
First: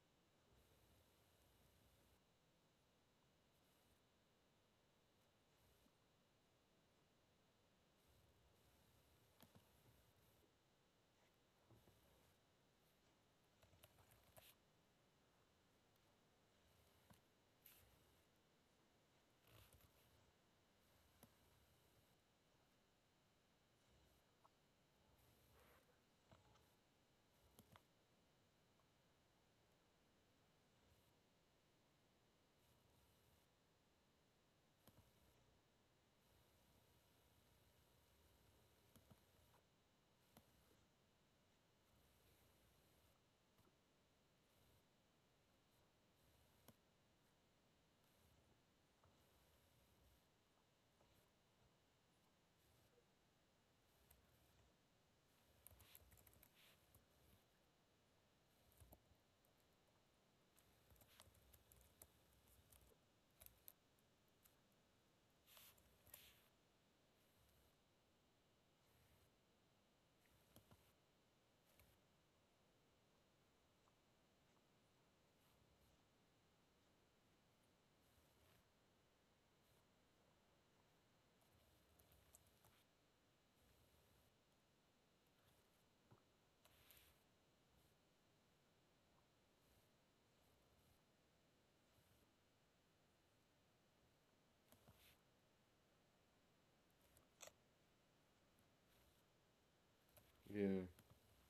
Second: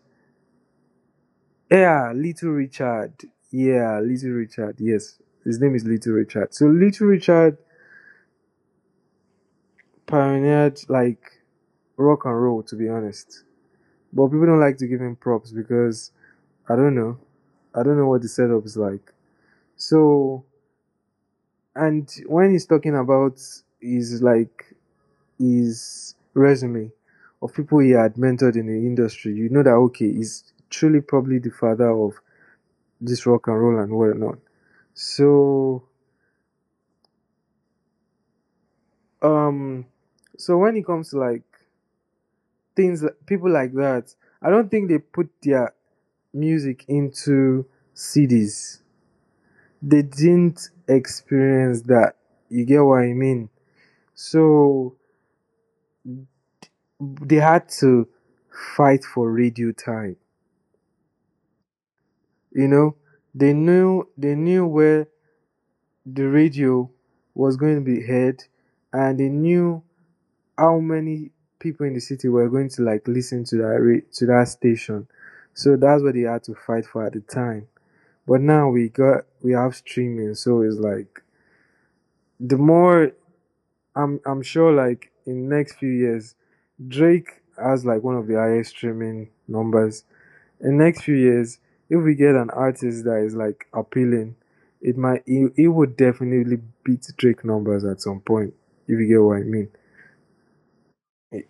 Speaker 2: yeah little richard yeah little richard yes his name is little richard so little richard pioneered like rock and roll to be honest but people don't like to give him props because I don't know I don't know what the setup is like so. And when he's talking about his like his resume of people he had mentored in the industry, you know that okay, he's truly probably the father of this rock and roll and whatnot. So, um, so when it comes to like things, people like that, I don't think they put their music into C Ds. They didn't experience that. You get what I mean? So they had to fight for radio time. You know, they knew they knew where the radio was going to be heard, and they knew how many people in the city were going to like listen to that ra- to that station. So that's what they had to fight for at the time. But now we got we have streaming, so it's like the more I'm I'm sure like in next few years Drake has like one of the highest streaming numbers in next few years, if we get an artist that is like appealing, it might it, it would definitely beat Drake numbers at some point. If you get what I mean.
Speaker 1: yeah,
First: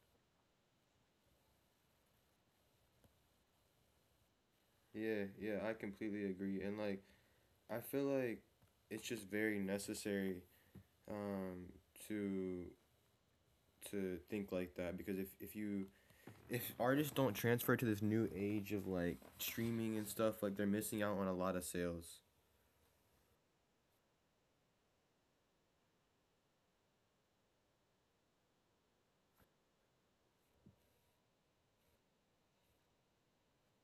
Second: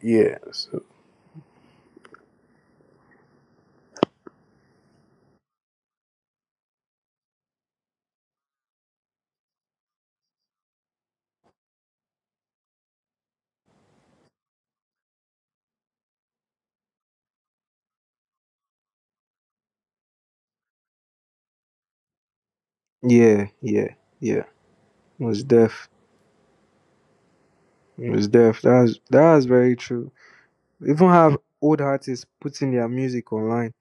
Speaker 2: Yeah. So
Speaker 1: yeah, yeah. I completely agree, and, like, I feel like it's just very necessary um to to think like that because if if you if artists don't transfer to this new age of, like, streaming and stuff, like, they're missing out on a lot of sales.
Speaker 2: yeah, yeah, yeah. Most def. Most def. That's that's very true. Even have old artists putting their music online.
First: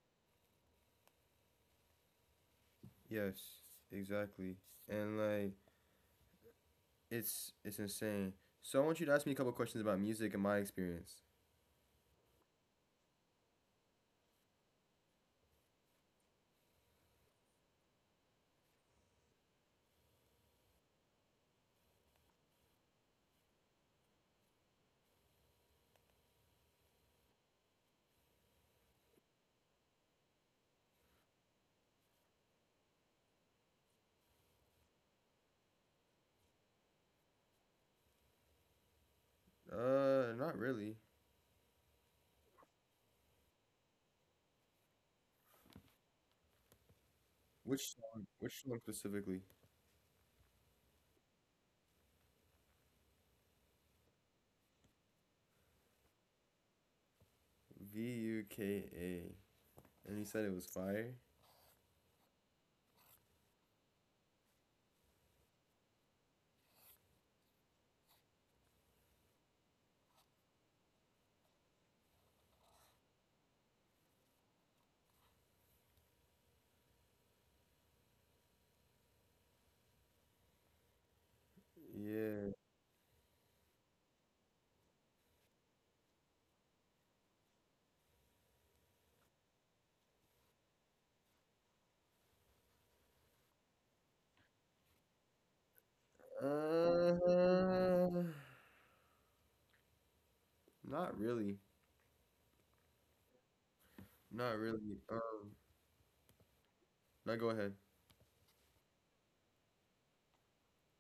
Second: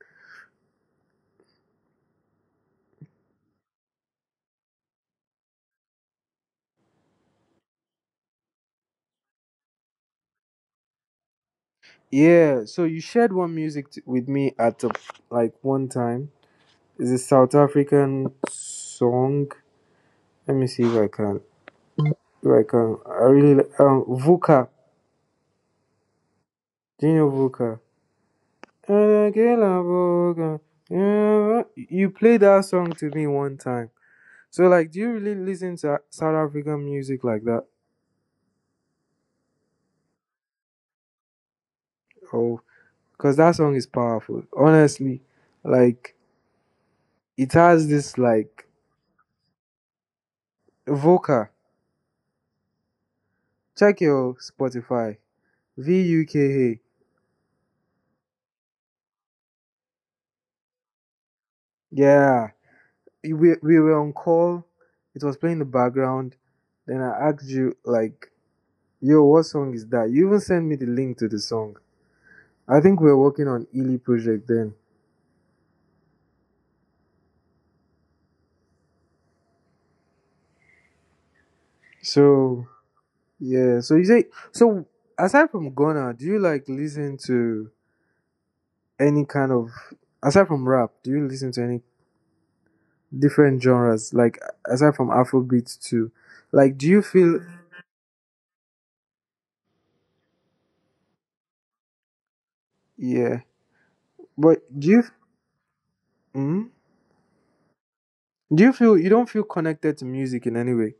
Speaker 1: Yes, exactly. And, like, it's it's insane. So I want you to ask me a couple questions about music and my experience.
Speaker 2: Yeah, so you shared one music t- with me at the, like one time. It's a South African song. Let me see if I can. If I can. I really like, um Vuka Daniel Vuka. Yeah. You played that song to me one time. So, like, do you really listen to South African music like that?
Speaker 1: Uh, not really.
Speaker 2: Oh, because that song is powerful. Honestly, like, it has
Speaker 1: Which
Speaker 2: this,
Speaker 1: song? Which
Speaker 2: like,
Speaker 1: song specifically?
Speaker 2: Vuka. Check your Spotify. V U K A.
Speaker 1: V U K A. And you said it was fire?
Speaker 2: Yeah. We, we were on call. It was playing in the background. Then I asked you, like, yo, what song is that? You even sent me the link to the song. I think we're working on Ely project then.
Speaker 1: Yeah.
Speaker 2: So yeah, so you say so aside from Ghana, do you like listen to any kind of aside from rap, do you listen to any different genres? Like aside from Afrobeat too. Like do you feel
Speaker 1: Uh, not really.
Speaker 2: yeah.
Speaker 1: Not
Speaker 2: But do
Speaker 1: really.
Speaker 2: you
Speaker 1: Um,
Speaker 2: mm,
Speaker 1: now go ahead.
Speaker 2: do you feel you don't feel connected to music in any way?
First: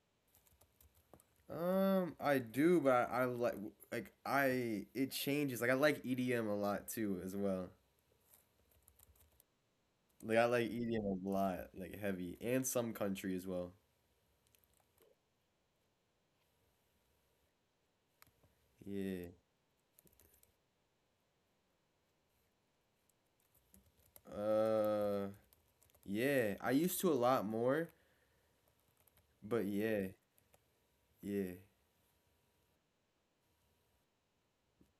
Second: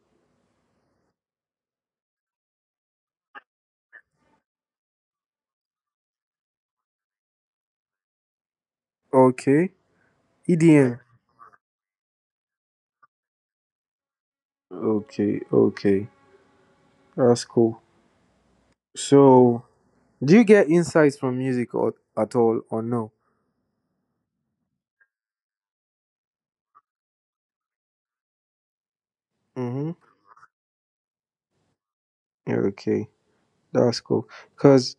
Speaker 1: Um, I do, but I, I like like I it changes. Like, I like E D M a lot too as well.
Speaker 2: Okay.
Speaker 1: Like, I like
Speaker 2: E D M.
Speaker 1: E D M a lot, like, heavy and some country as well.
Speaker 2: Okay, okay. That's cool.
Speaker 1: Yeah.
Speaker 2: So do you get insights from music or, at all or no?
Speaker 1: Uh yeah, I used to a lot more, but
Speaker 2: Mm-hmm.
Speaker 1: yeah. Yeah.
Speaker 2: Okay, that's cool. Cause,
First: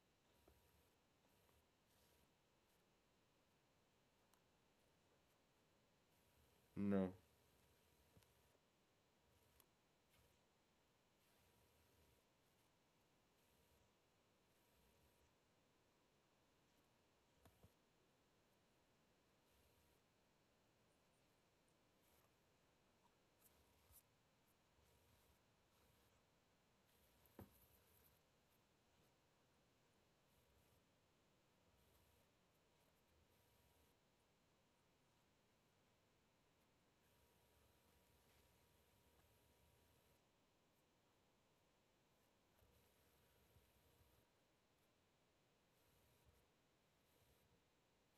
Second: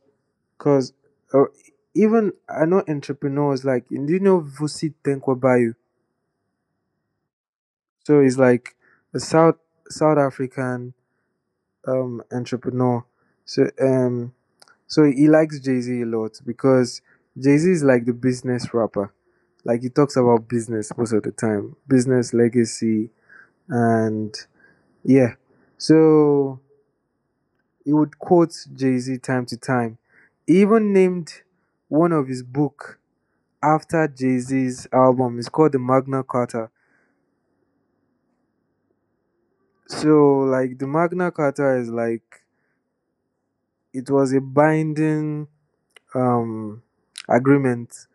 Speaker 2: cause, uh, even I know entrepreneurs like do you know Vusi Tenkwabayu?
Speaker 1: No.
Speaker 2: So he's like a South South African um entrepreneur. So um so he likes Jay Z a lot because Jay Z is like the business rapper. Like he talks about business most of the time, business legacy, and yeah. So he would quote Jay-Z time to time. He even named one of his book after Jay-Z's album. It's called the Magna Carta. So like the Magna Carta is like it was a binding um agreement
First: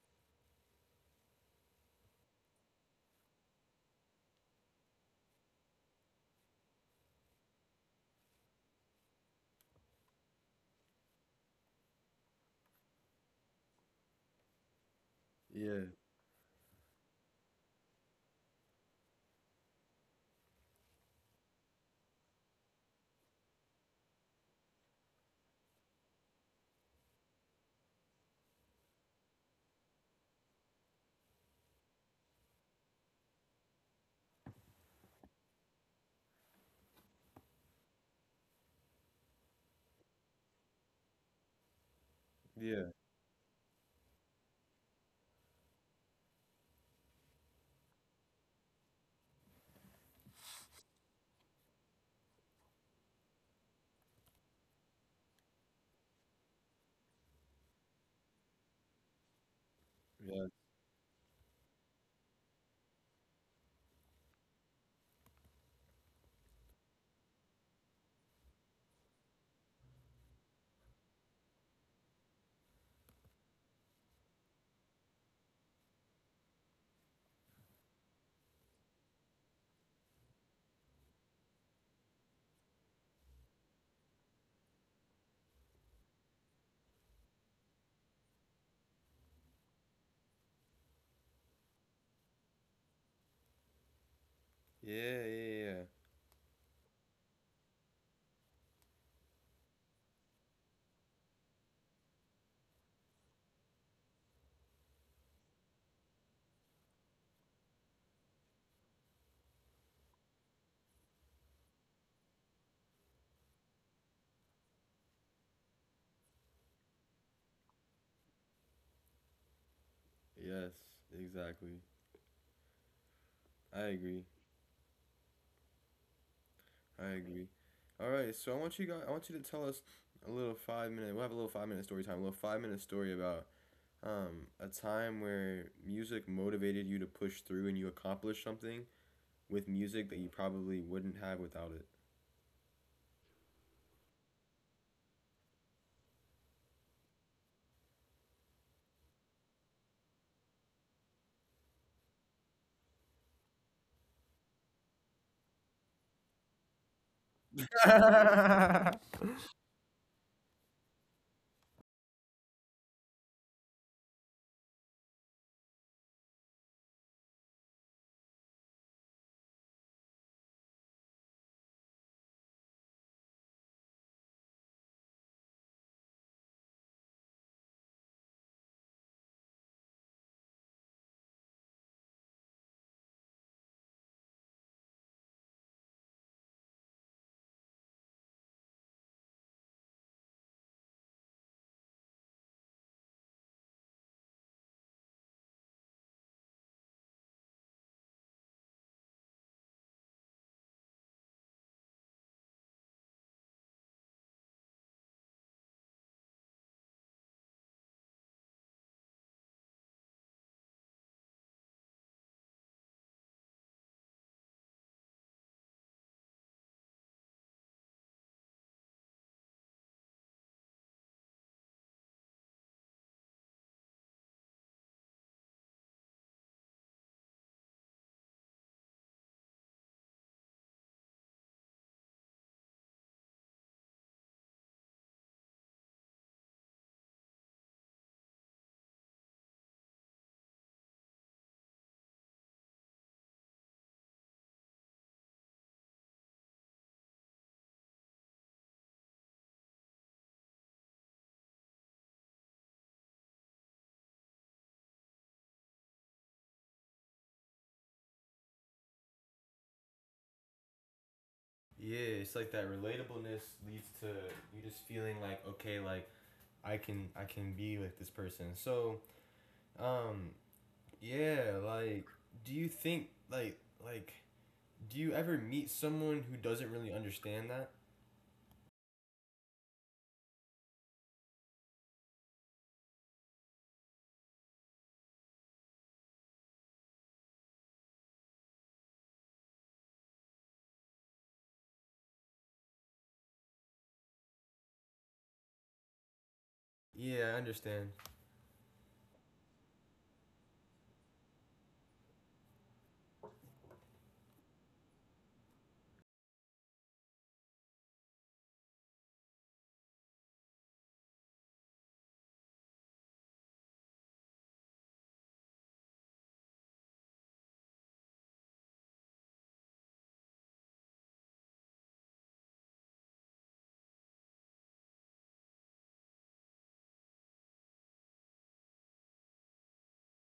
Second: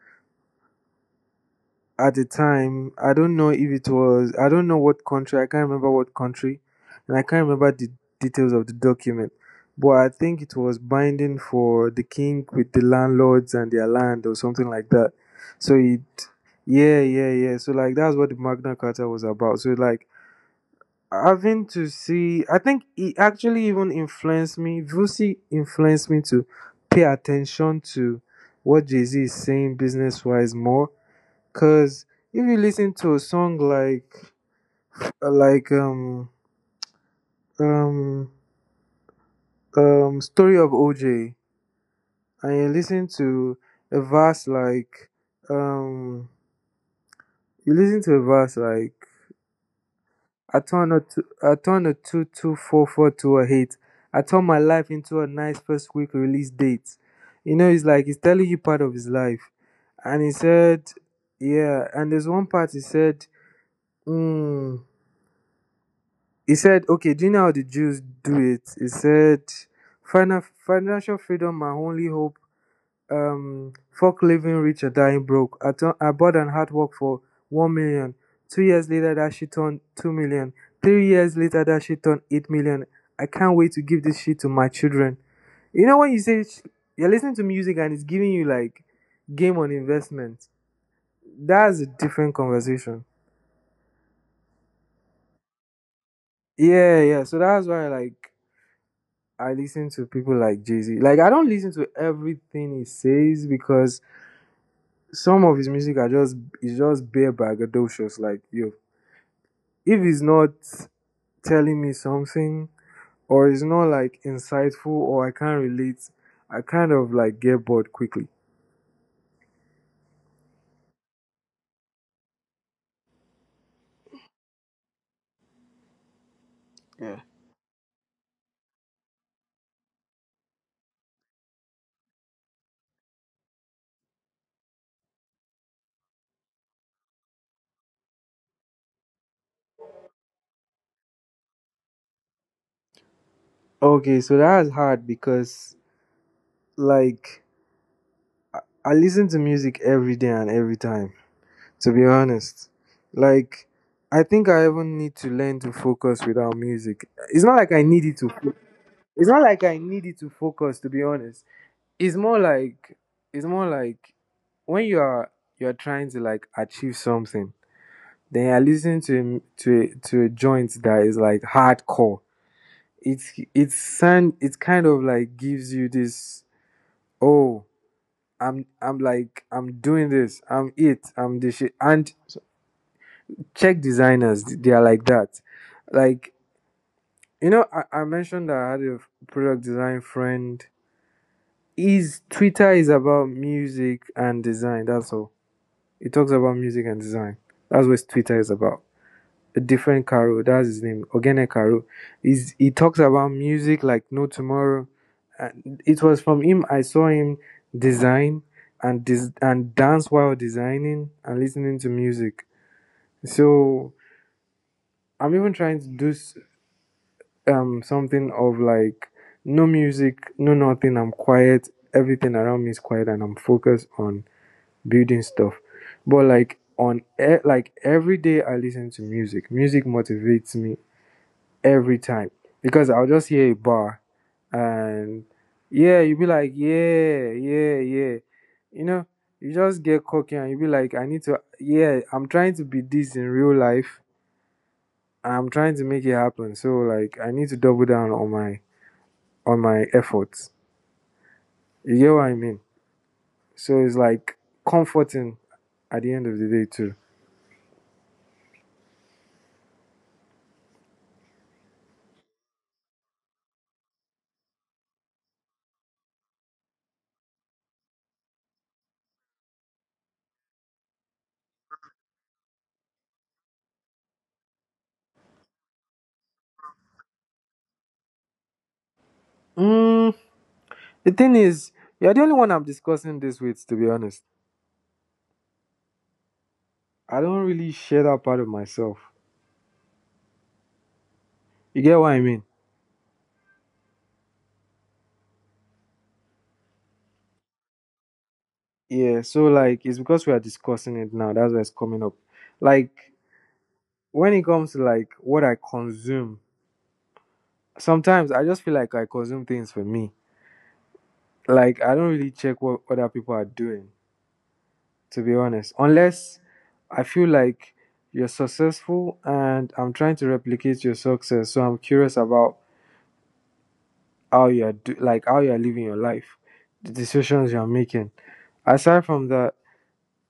Speaker 2: at the time. I don't know if it was, I don't know what country, I can't remember what country, and I can't remember the details of the document. But I think it was binding for the king with the landlords and their land or something like that. So
Speaker 1: Yeah.
Speaker 2: it, yeah, yeah, yeah. So like that's what the Magna Carta was about. So like having to see, I think it actually even influenced me. Vusi influenced me to pay attention to what Jay Z is saying business wise more. Cause if you listen to a song like like um um um Story of O J, and you
Speaker 1: Yeah.
Speaker 2: listen to a verse like um you listen to a verse like I turn a two, I turn a two two four four to a hate. I turn my life into a nice first week release date. You know, it's like he's telling you part of his life. And he
Speaker 1: Yeah.
Speaker 2: said, yeah, and there's one part he said, mm, he said, okay, do you know how the Jews do it? He said, Final, financial freedom, my only hope. Um, fuck living rich or dying broke. I, tu- I bought and hard work for 1 million. Two years later, that shit turned 2 million. Three years later, that shit turned 8 million. I can't wait to give this shit to my children. You know, when you say sh- you're listening to music and it's giving you like game on investment. That's a different conversation.
Speaker 1: Yeah, yeah, yeah.
Speaker 2: Yeah, yeah. So that's why, like, I listen to people like Jay Z. Like I don't listen to everything he says because some of his music are just is just bare braggadocious. Like yo, if he's not telling me something, or it's not like insightful or I can't relate, I kind of like get bored quickly.
Speaker 1: Yes, exactly. I agree. I
Speaker 2: Yeah.
Speaker 1: agree. All right, so I want you guys I want you to tell us a little five minute. We'll have a little five minute story time, a little five minute story about um a time where music motivated you to push through and you accomplished something with music that you probably wouldn't have without
Speaker 2: Okay, so that's hard because like I listen to music every day and every time. To be honest, like I think I even need to learn to focus without music. It's not like I need it to focus.
Speaker 1: it. *laughs*
Speaker 2: It's not like I need it to focus, to be honest. It's more like it's more like when you are you're trying to like achieve something, then you're listening to to to a joint that is like hardcore. It's it's sound, it kind of like gives you this, oh I'm I'm like I'm doing this, I'm it I'm this shit. And Czech designers, they are like that. Like you know I, I mentioned that I had a product design friend. His Twitter is about music and design. That's all. He talks about music and design. That's what his Twitter is about. A different Karo. That's his name. Ogene Karo. He's, he talks about music like no tomorrow. And it was from him I saw him design and dis- and dance while designing and listening to music. So I'm even trying to do um something of like no music, no nothing. I'm quiet. Everything around me is quiet, and I'm focused on building stuff. But like on e- like every day I listen to music. Music motivates me every time because I'll just hear a bar, and yeah, you'll be like, yeah, yeah, yeah. You know, you just get cocky and you'll be like, I need to, yeah, I'm trying to be this in real life. I'm trying to make it happen. So like I need to double down on my on my efforts. You get what I mean? So it's like comforting at the end of the day too.
Speaker 1: Yeah, it's like that relatableness leads to you just feeling like, okay, like, I can I can be with this person. So, um yeah, like, do you think like like do you ever meet someone who doesn't really understand that?
Speaker 2: Mm. The thing is, you're the only one I'm discussing this with, to be honest. I don't really share that part of myself. You get what I mean?
Speaker 1: Yeah, I understand.
Speaker 2: Yeah, so like it's because we are discussing it now. That's why it's coming up. Like when it comes to like what I consume, sometimes I just feel like I consume things for me. Like I don't really check what other people are doing, to be honest. Unless I feel like you're successful and I'm trying to replicate your success, so I'm curious about how you're do- like how you're living your life, the decisions you're making. Aside from that,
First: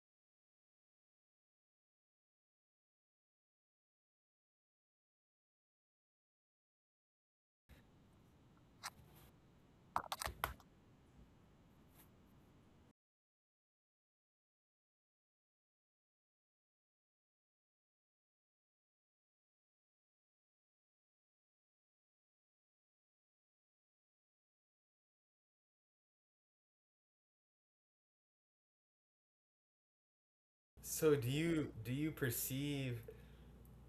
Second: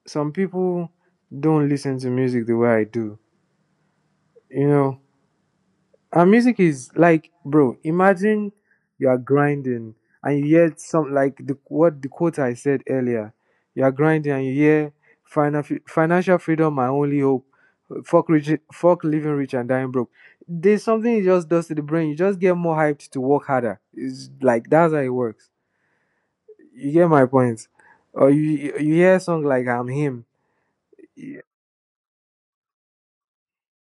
Speaker 2: some people don't listen to music the way I do. You know, and music is like, bro, imagine you are grinding and you hear some like the what the quote I said earlier. You are grinding and you hear final, financial freedom, my only hope. Fuck rich, fuck living rich and dying broke. There's something it just does to the brain. You just get more hyped to work harder. It's like that's how it works. You get my point. Or you you you hear a song like I'm Him.
Speaker 1: So, do you do you perceive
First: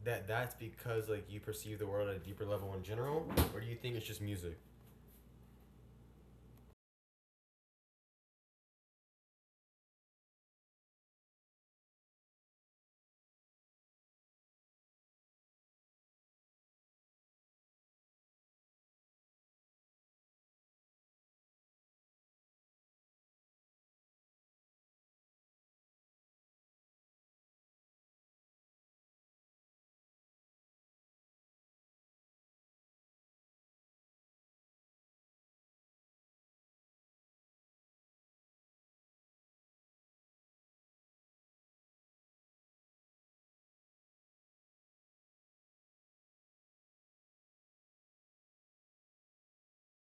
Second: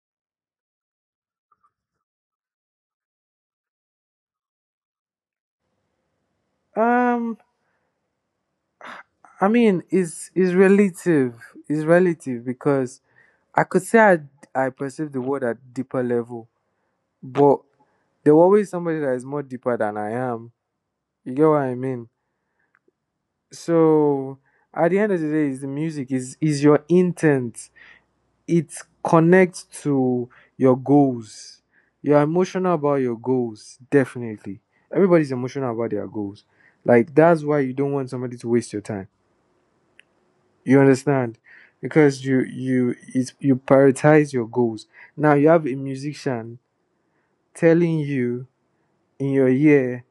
Speaker 1: that that's because, like, you perceive the world at a deeper level in general or do you think it's just music?
Speaker 2: Um I mean, it's it's relative. It's relative because I could say I I perceive the world at deeper level, but there will always somebody that is more deeper than I am. You get what I mean? So at the end of the day, is the music, is is your intent. It connects to your goals. You're emotional about your goals, definitely. Everybody's emotional about their goals. Like that's why you don't want somebody to waste your time. You understand? Because you you it's, you prioritize your goals. Now you have a musician telling you in your ear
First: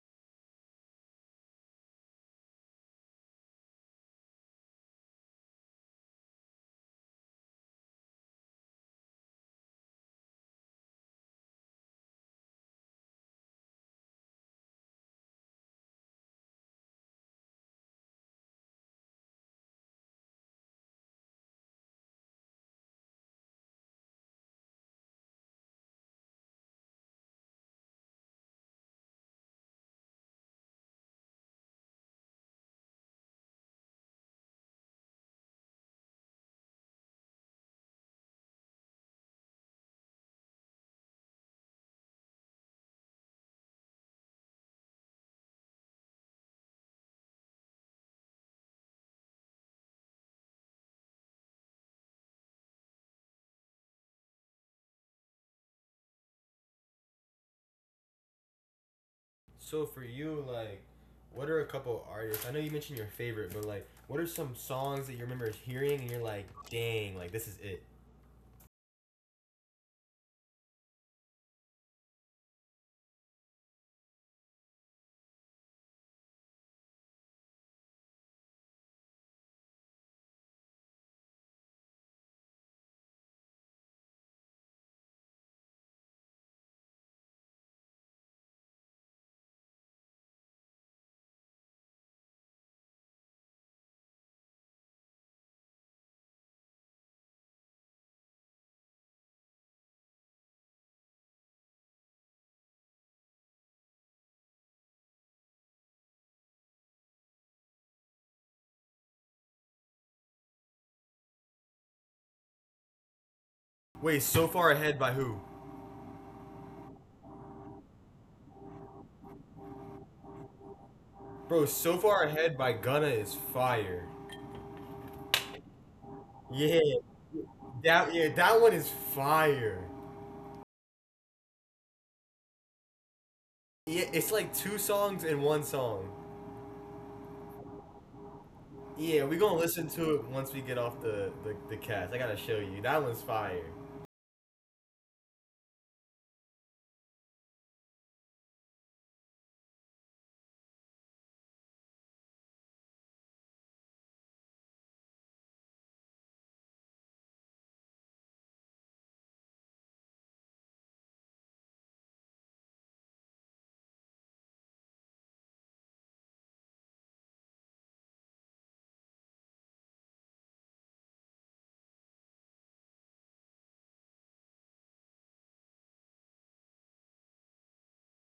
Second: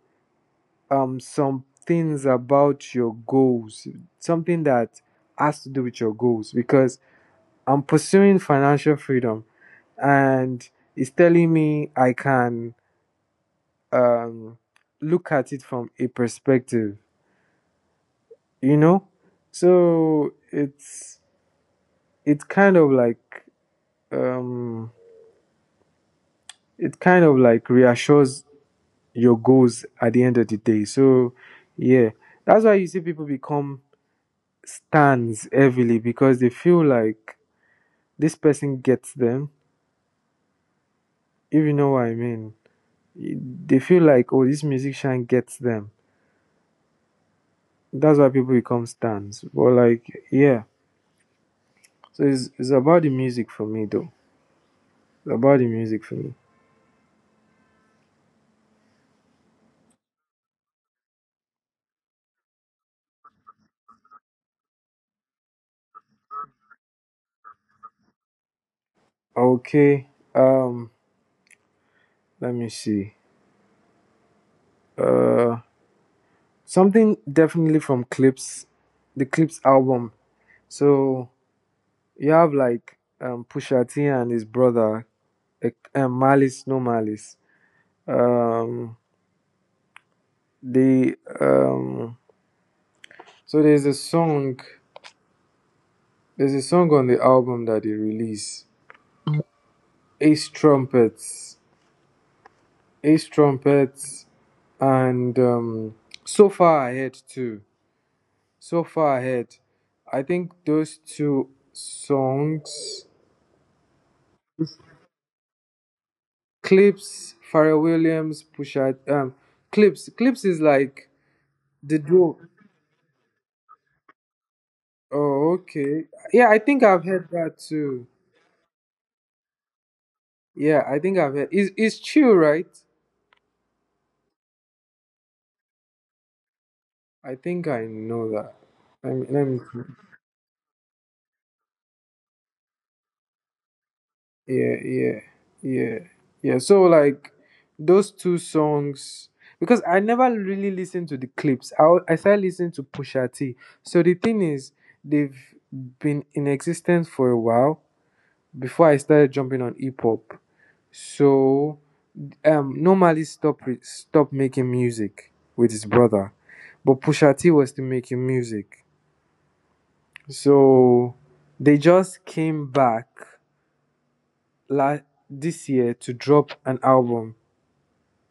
Speaker 2: um some things about your goals, something that has to do with your goals. Because I'm pursuing financial freedom, and it's telling me I can, um, look at it from a perspective, you know. So it's it's kind of like um, it kind of like reassures your goals at the end of the day. So yeah, that's why you see people become stands heavily, because they feel like this person gets them. If you know what I mean, they feel like, oh, this musician gets them that's why people become stans. But like, yeah. So it's it's about the music for me though. It's about the music for me.
Speaker 1: So for you, like, what are a couple artists? I know you mentioned your favorite, but, like, what are some songs that you remember hearing and you're like, dang, like, this is it?
Speaker 2: Okay. Um. Let me see. Uh. Something definitely from Clips, the Clips album. So you have like um Pusha T and his brother, eh, um, Malice, No Malice. Um. They. um. So there's a song. There's a song on the album that they release. Ace Trumpets Ace Trumpets, and um, So Far Ahead too. So Far Ahead. I think those two songs.
Speaker 1: Wait, so far ahead by who?
Speaker 2: Clips, Pharrell Williams, Pusha, um, Clips. Clips is like
Speaker 1: Bro,
Speaker 2: the
Speaker 1: so far
Speaker 2: duo.
Speaker 1: ahead by Gunna is fire.
Speaker 2: Oh, okay. Yeah, I
Speaker 1: Yeah,
Speaker 2: think I've heard that
Speaker 1: that
Speaker 2: too.
Speaker 1: yeah, that one is fire.
Speaker 2: Yeah, I think I've heard. Is is chill, right?
Speaker 1: Yeah, it's like two songs in one song.
Speaker 2: I think I know that. Let
Speaker 1: Yeah,
Speaker 2: me,
Speaker 1: we
Speaker 2: let
Speaker 1: gonna
Speaker 2: me.
Speaker 1: listen to it once we get off the the, the cast. I gotta show you. That one's fire.
Speaker 2: Yeah, yeah, yeah, yeah. So like those two songs, because I never really listened to the Clips, i, wa- I started listening to Pusha T. So the thing is, they've been in existence for a while before I started jumping on hip-hop. So, um normally stop re- stop making music with his brother, but Pusha T was still making music. So they just came back Last this year to drop an album.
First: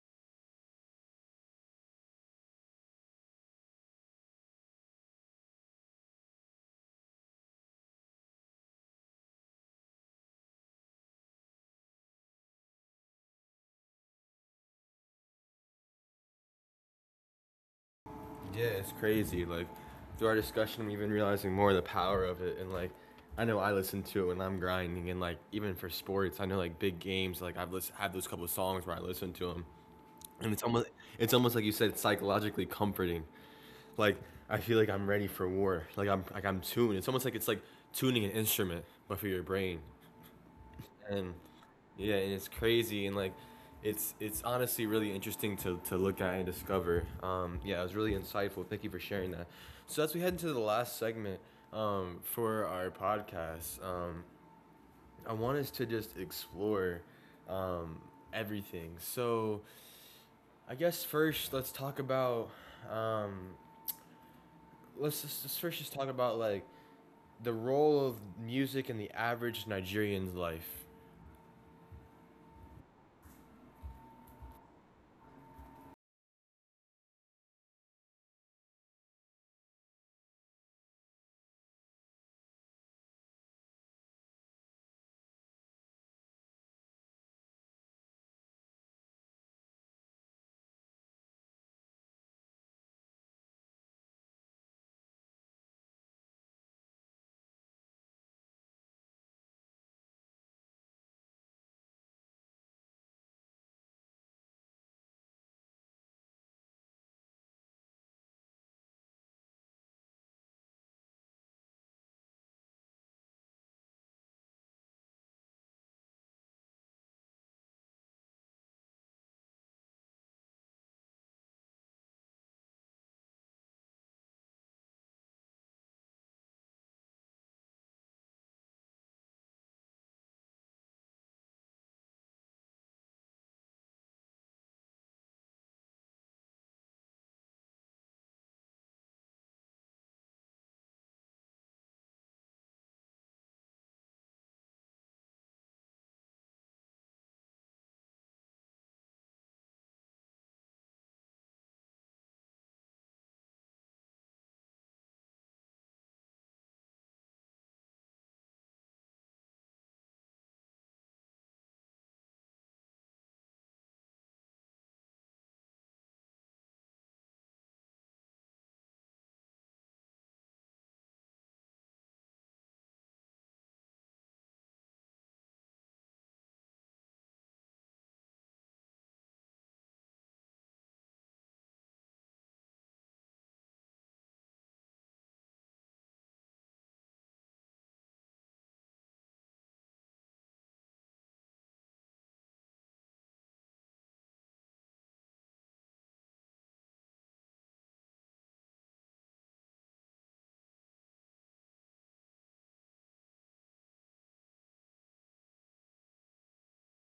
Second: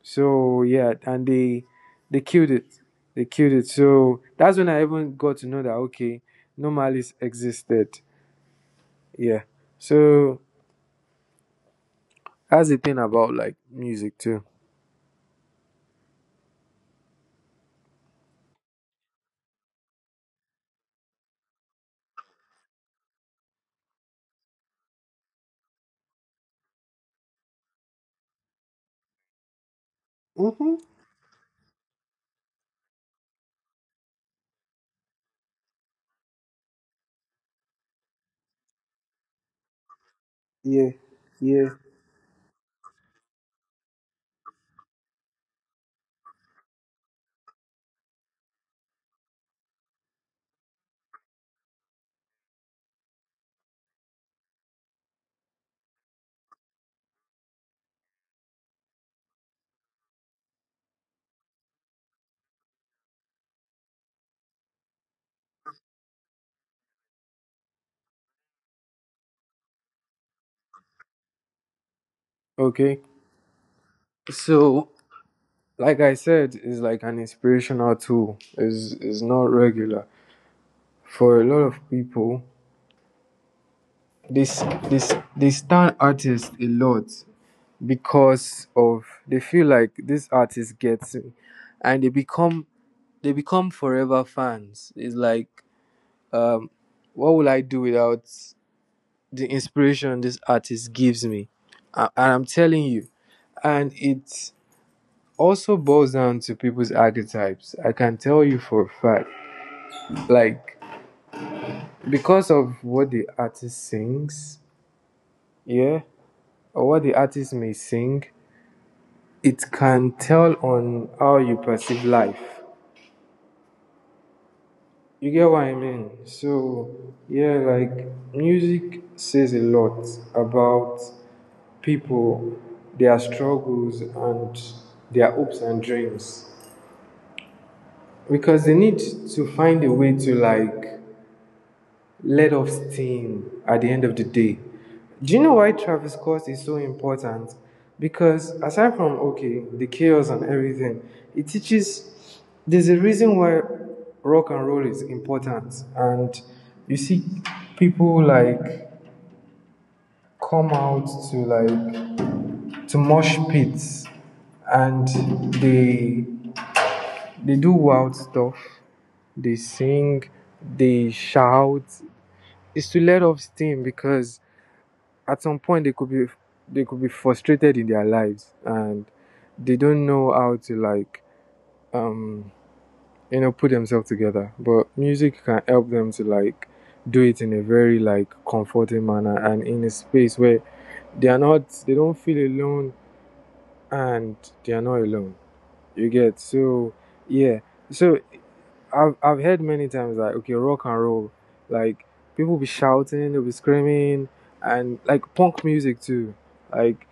Speaker 2: So yeah, and they they killed it. They killed it. So that's when I even got to know that, okay, No Malice existed. Yeah. So that's the thing about like music too.
Speaker 1: Yeah, it's crazy. Like through our discussion, I'm even realizing more the power of it. And like, I know I listen to it when I'm grinding, and like even for sports, I know like big games. Like I've list- have those couple of songs where I listen to them, and it's
Speaker 2: Mm-hmm.
Speaker 1: almost it's almost like you said, it's psychologically comforting. Like I feel like I'm ready for war. Like I'm like I'm tuned. It's almost like it's like tuning an instrument, but for your brain.
Speaker 2: Yeah.
Speaker 1: And
Speaker 2: Yeah.
Speaker 1: yeah, and it's crazy and like it's it's honestly really interesting to, to look at and discover. Um, yeah, it was really insightful. Thank you for sharing that. So as we head into the last segment um, for our podcast, um, I want us to just explore um, everything. So I guess first let's talk about um, let's just let's first just talk about like the role of music in the average Nigerian's life.
Speaker 2: Okay. So like I said, it's like an inspirational tool. It's it's not regular. For a lot of people, this this they stand artists a lot because of, they feel like, this artist gets me, and they become, they become forever fans. It's like, um what will I do without the inspiration this artist gives me? A- and I'm telling you, and it also boils down to people's archetypes. I can tell you for a fact, like because of what the artist sings, yeah, or what the artist may sing, it can tell on how you perceive life. You get what I mean? So, yeah, like music says a lot about people, their struggles, and their hopes and dreams, because they need to find a way to, like, let off steam at the end of the day. Do you know why Travis Scott is so important? Because aside from, okay, the chaos and everything, it teaches, there's a reason why rock and roll is important, and you see people like come out to like, to mosh pits, and they they do wild stuff, they sing, they shout. It's to let off steam because at some point they could be they could be frustrated in their lives, and they don't know how to, like, um you know put themselves together, but music can help them to, like, do it in a very like comforting manner, and in a space where they are not, they don't feel alone, and they are not alone. You get. So yeah, so i've, I've heard many times, like, okay, rock and roll, like people be shouting, they'll be screaming, and like punk music too, like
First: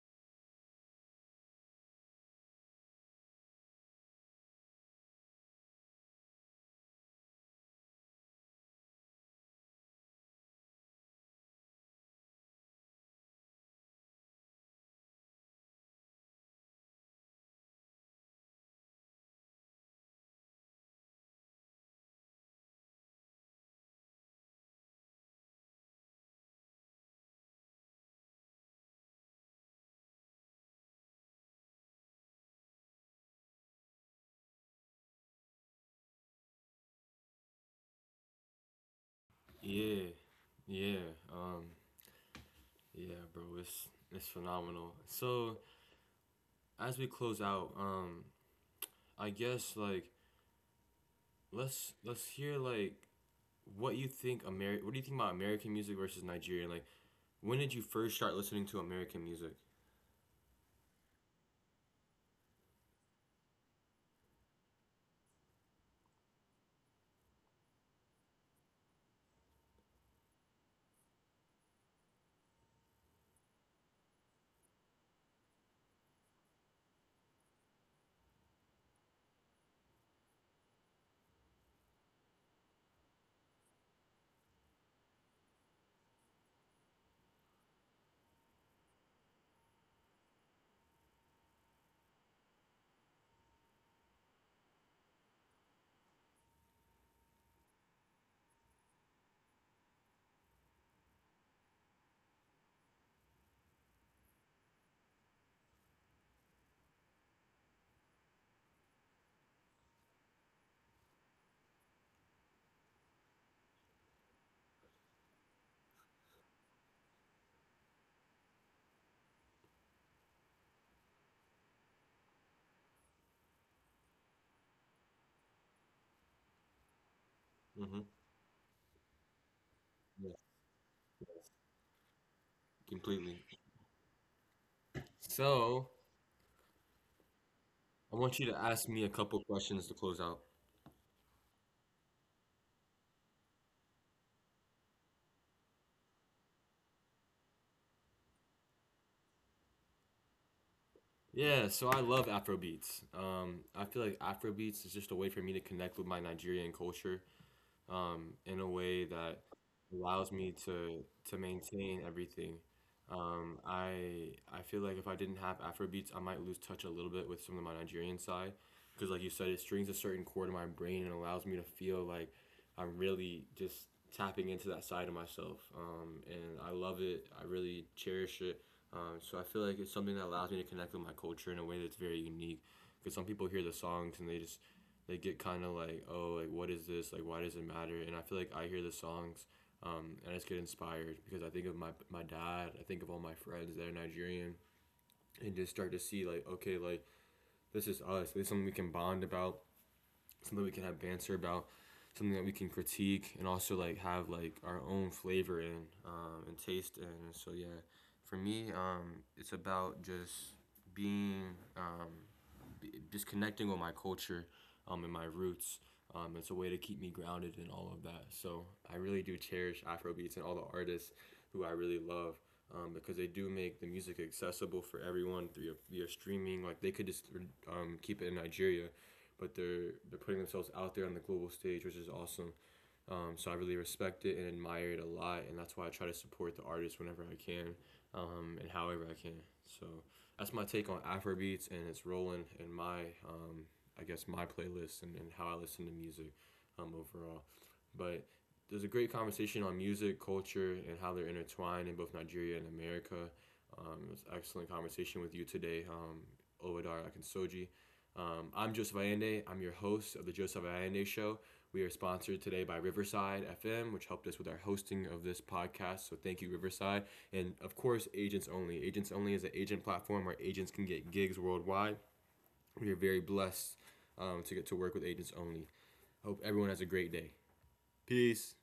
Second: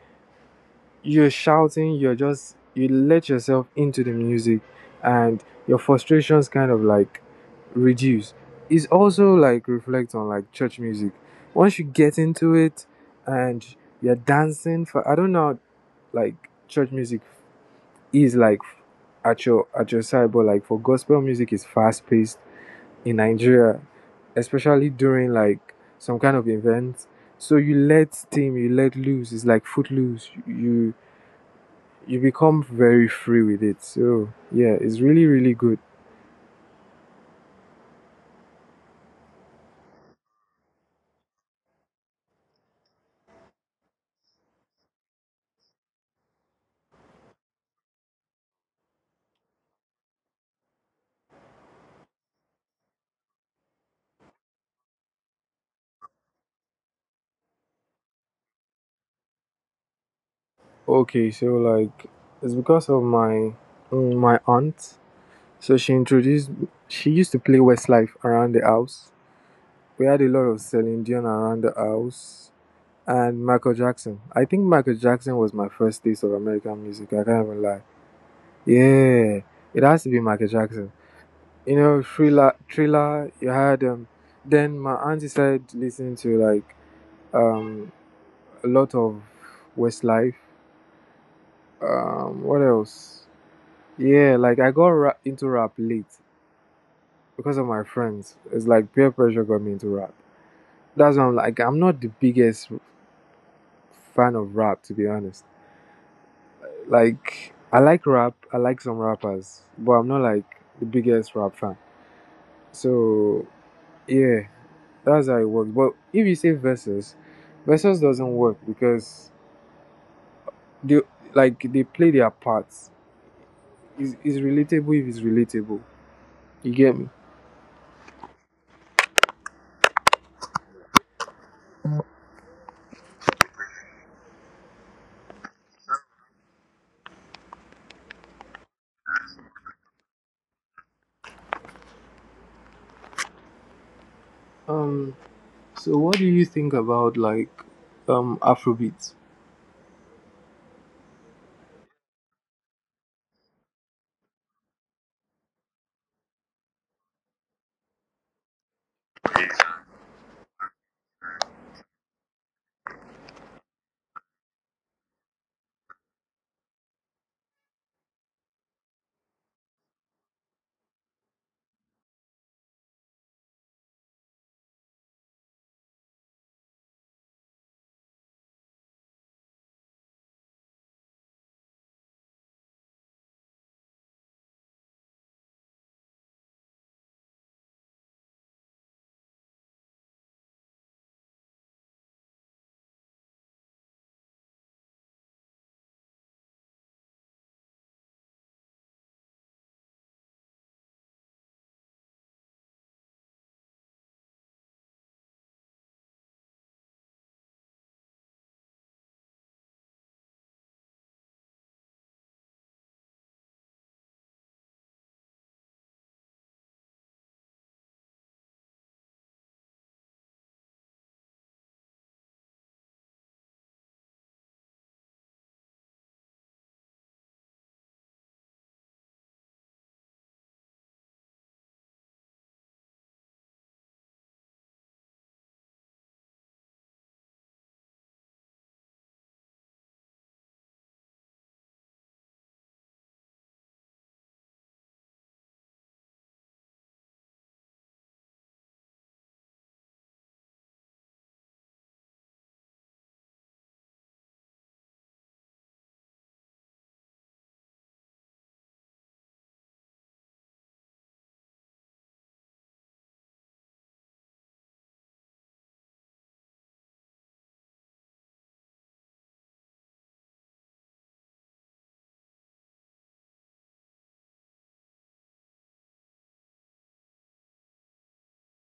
Speaker 2: you're shouting, you're just you let yourself into the music, and your frustrations kind of like reduce. It's also like reflect on like church music. Once you get into it, and you're dancing for, I don't know, like church music is like at your at your side, but like for gospel music is fast paced in Nigeria, especially during like some kind of event. So you let steam, you let loose. It's like footloose. You you become very free with it. So yeah, it's really really good.
Speaker 1: Yeah, yeah. Um, Yeah, bro, it's it's phenomenal. So as we close out, um, I guess like let's let's hear like what you think Ameri- what do you think about American music versus Nigerian? Like when did you first start listening to American music?
Speaker 2: Okay, so like it's because of my, mm, my aunt. So she introduced she used to play Westlife around the house. We had a lot of Celine Dion around the house, and Michael Jackson. I think Michael Jackson was my first taste of American music. I can't even lie. Yeah, it has to be Michael Jackson. You know, thriller, thriller. You had um. Then my auntie started listening to like um a lot of Westlife. Um, what else? Yeah, like I got ra- into rap late because of my friends. It's like peer pressure got me into rap. That's why I'm like, I'm not the biggest fan of rap, to be honest. Like I like rap, I like some rappers, but I'm not like the biggest rap fan. So yeah, that's how it works. But if you say versus, versus doesn't work because they, like they play their parts. It's, it's relatable if it's relatable. You get me?
Speaker 1: Mm-hmm. Yeah, completely. So I want you to ask me a couple questions to close out.
Speaker 2: Um, so what do you think about like um Afrobeats?
Speaker 1: Yeah, so I love Afrobeats. Um, I feel like Afrobeats is just a way for me to connect with my Nigerian culture um, in a way that allows me to to maintain everything. Um, I I feel like if I didn't have Afrobeats, I might lose touch a little bit with some of my Nigerian side because, like you said, it strings a certain chord in my brain and allows me to feel like I'm really just tapping into that side of myself. Um, and I love it. I really cherish it. Um, so I feel like it's something that allows me to connect with my culture in a way that's very unique. Because some people hear the songs and they just they get kind of like, oh, like what is this? Like why does it matter? And I feel like I hear the songs, um, and I just get inspired because I think of my my dad. I think of all my friends that are Nigerian, and just start to see like, okay, like this is us. This is something we can bond about. Something we can have banter about. Something that we can critique and also like have like our own flavor in um, and taste in. So yeah, for me, um, it's about just being um, just connecting with my culture um, and my roots. Um, it's a way to keep me grounded in all of that. So I really do cherish Afrobeats and all the artists who I really love um, because they do make the music accessible for everyone through via streaming. Like they could just um, keep it in Nigeria, but they're they're putting themselves out there on the global stage, which is awesome. Um, so I really respect it and admire it a lot, and that's why I try to support the artists whenever I can um, and however I can. So that's my take on Afrobeats and its role in, in my, um, I guess, my playlist and, and how I listen to music um, overall. But there's a great conversation on music, culture, and how they're intertwined in both Nigeria and America. Um, it was an excellent conversation with you today, um, Owodar Akinsoji. Um, I'm Joseph Allende. I'm your host of the Joseph Allende Show. We are sponsored today by Riverside F M, which helped us with our hosting of this podcast. So thank you, Riverside. And of course, Agents Only. Agents Only is an agent platform where agents can get gigs worldwide. We are very blessed um, to get to work with Agents Only. Hope everyone has a great day. Peace.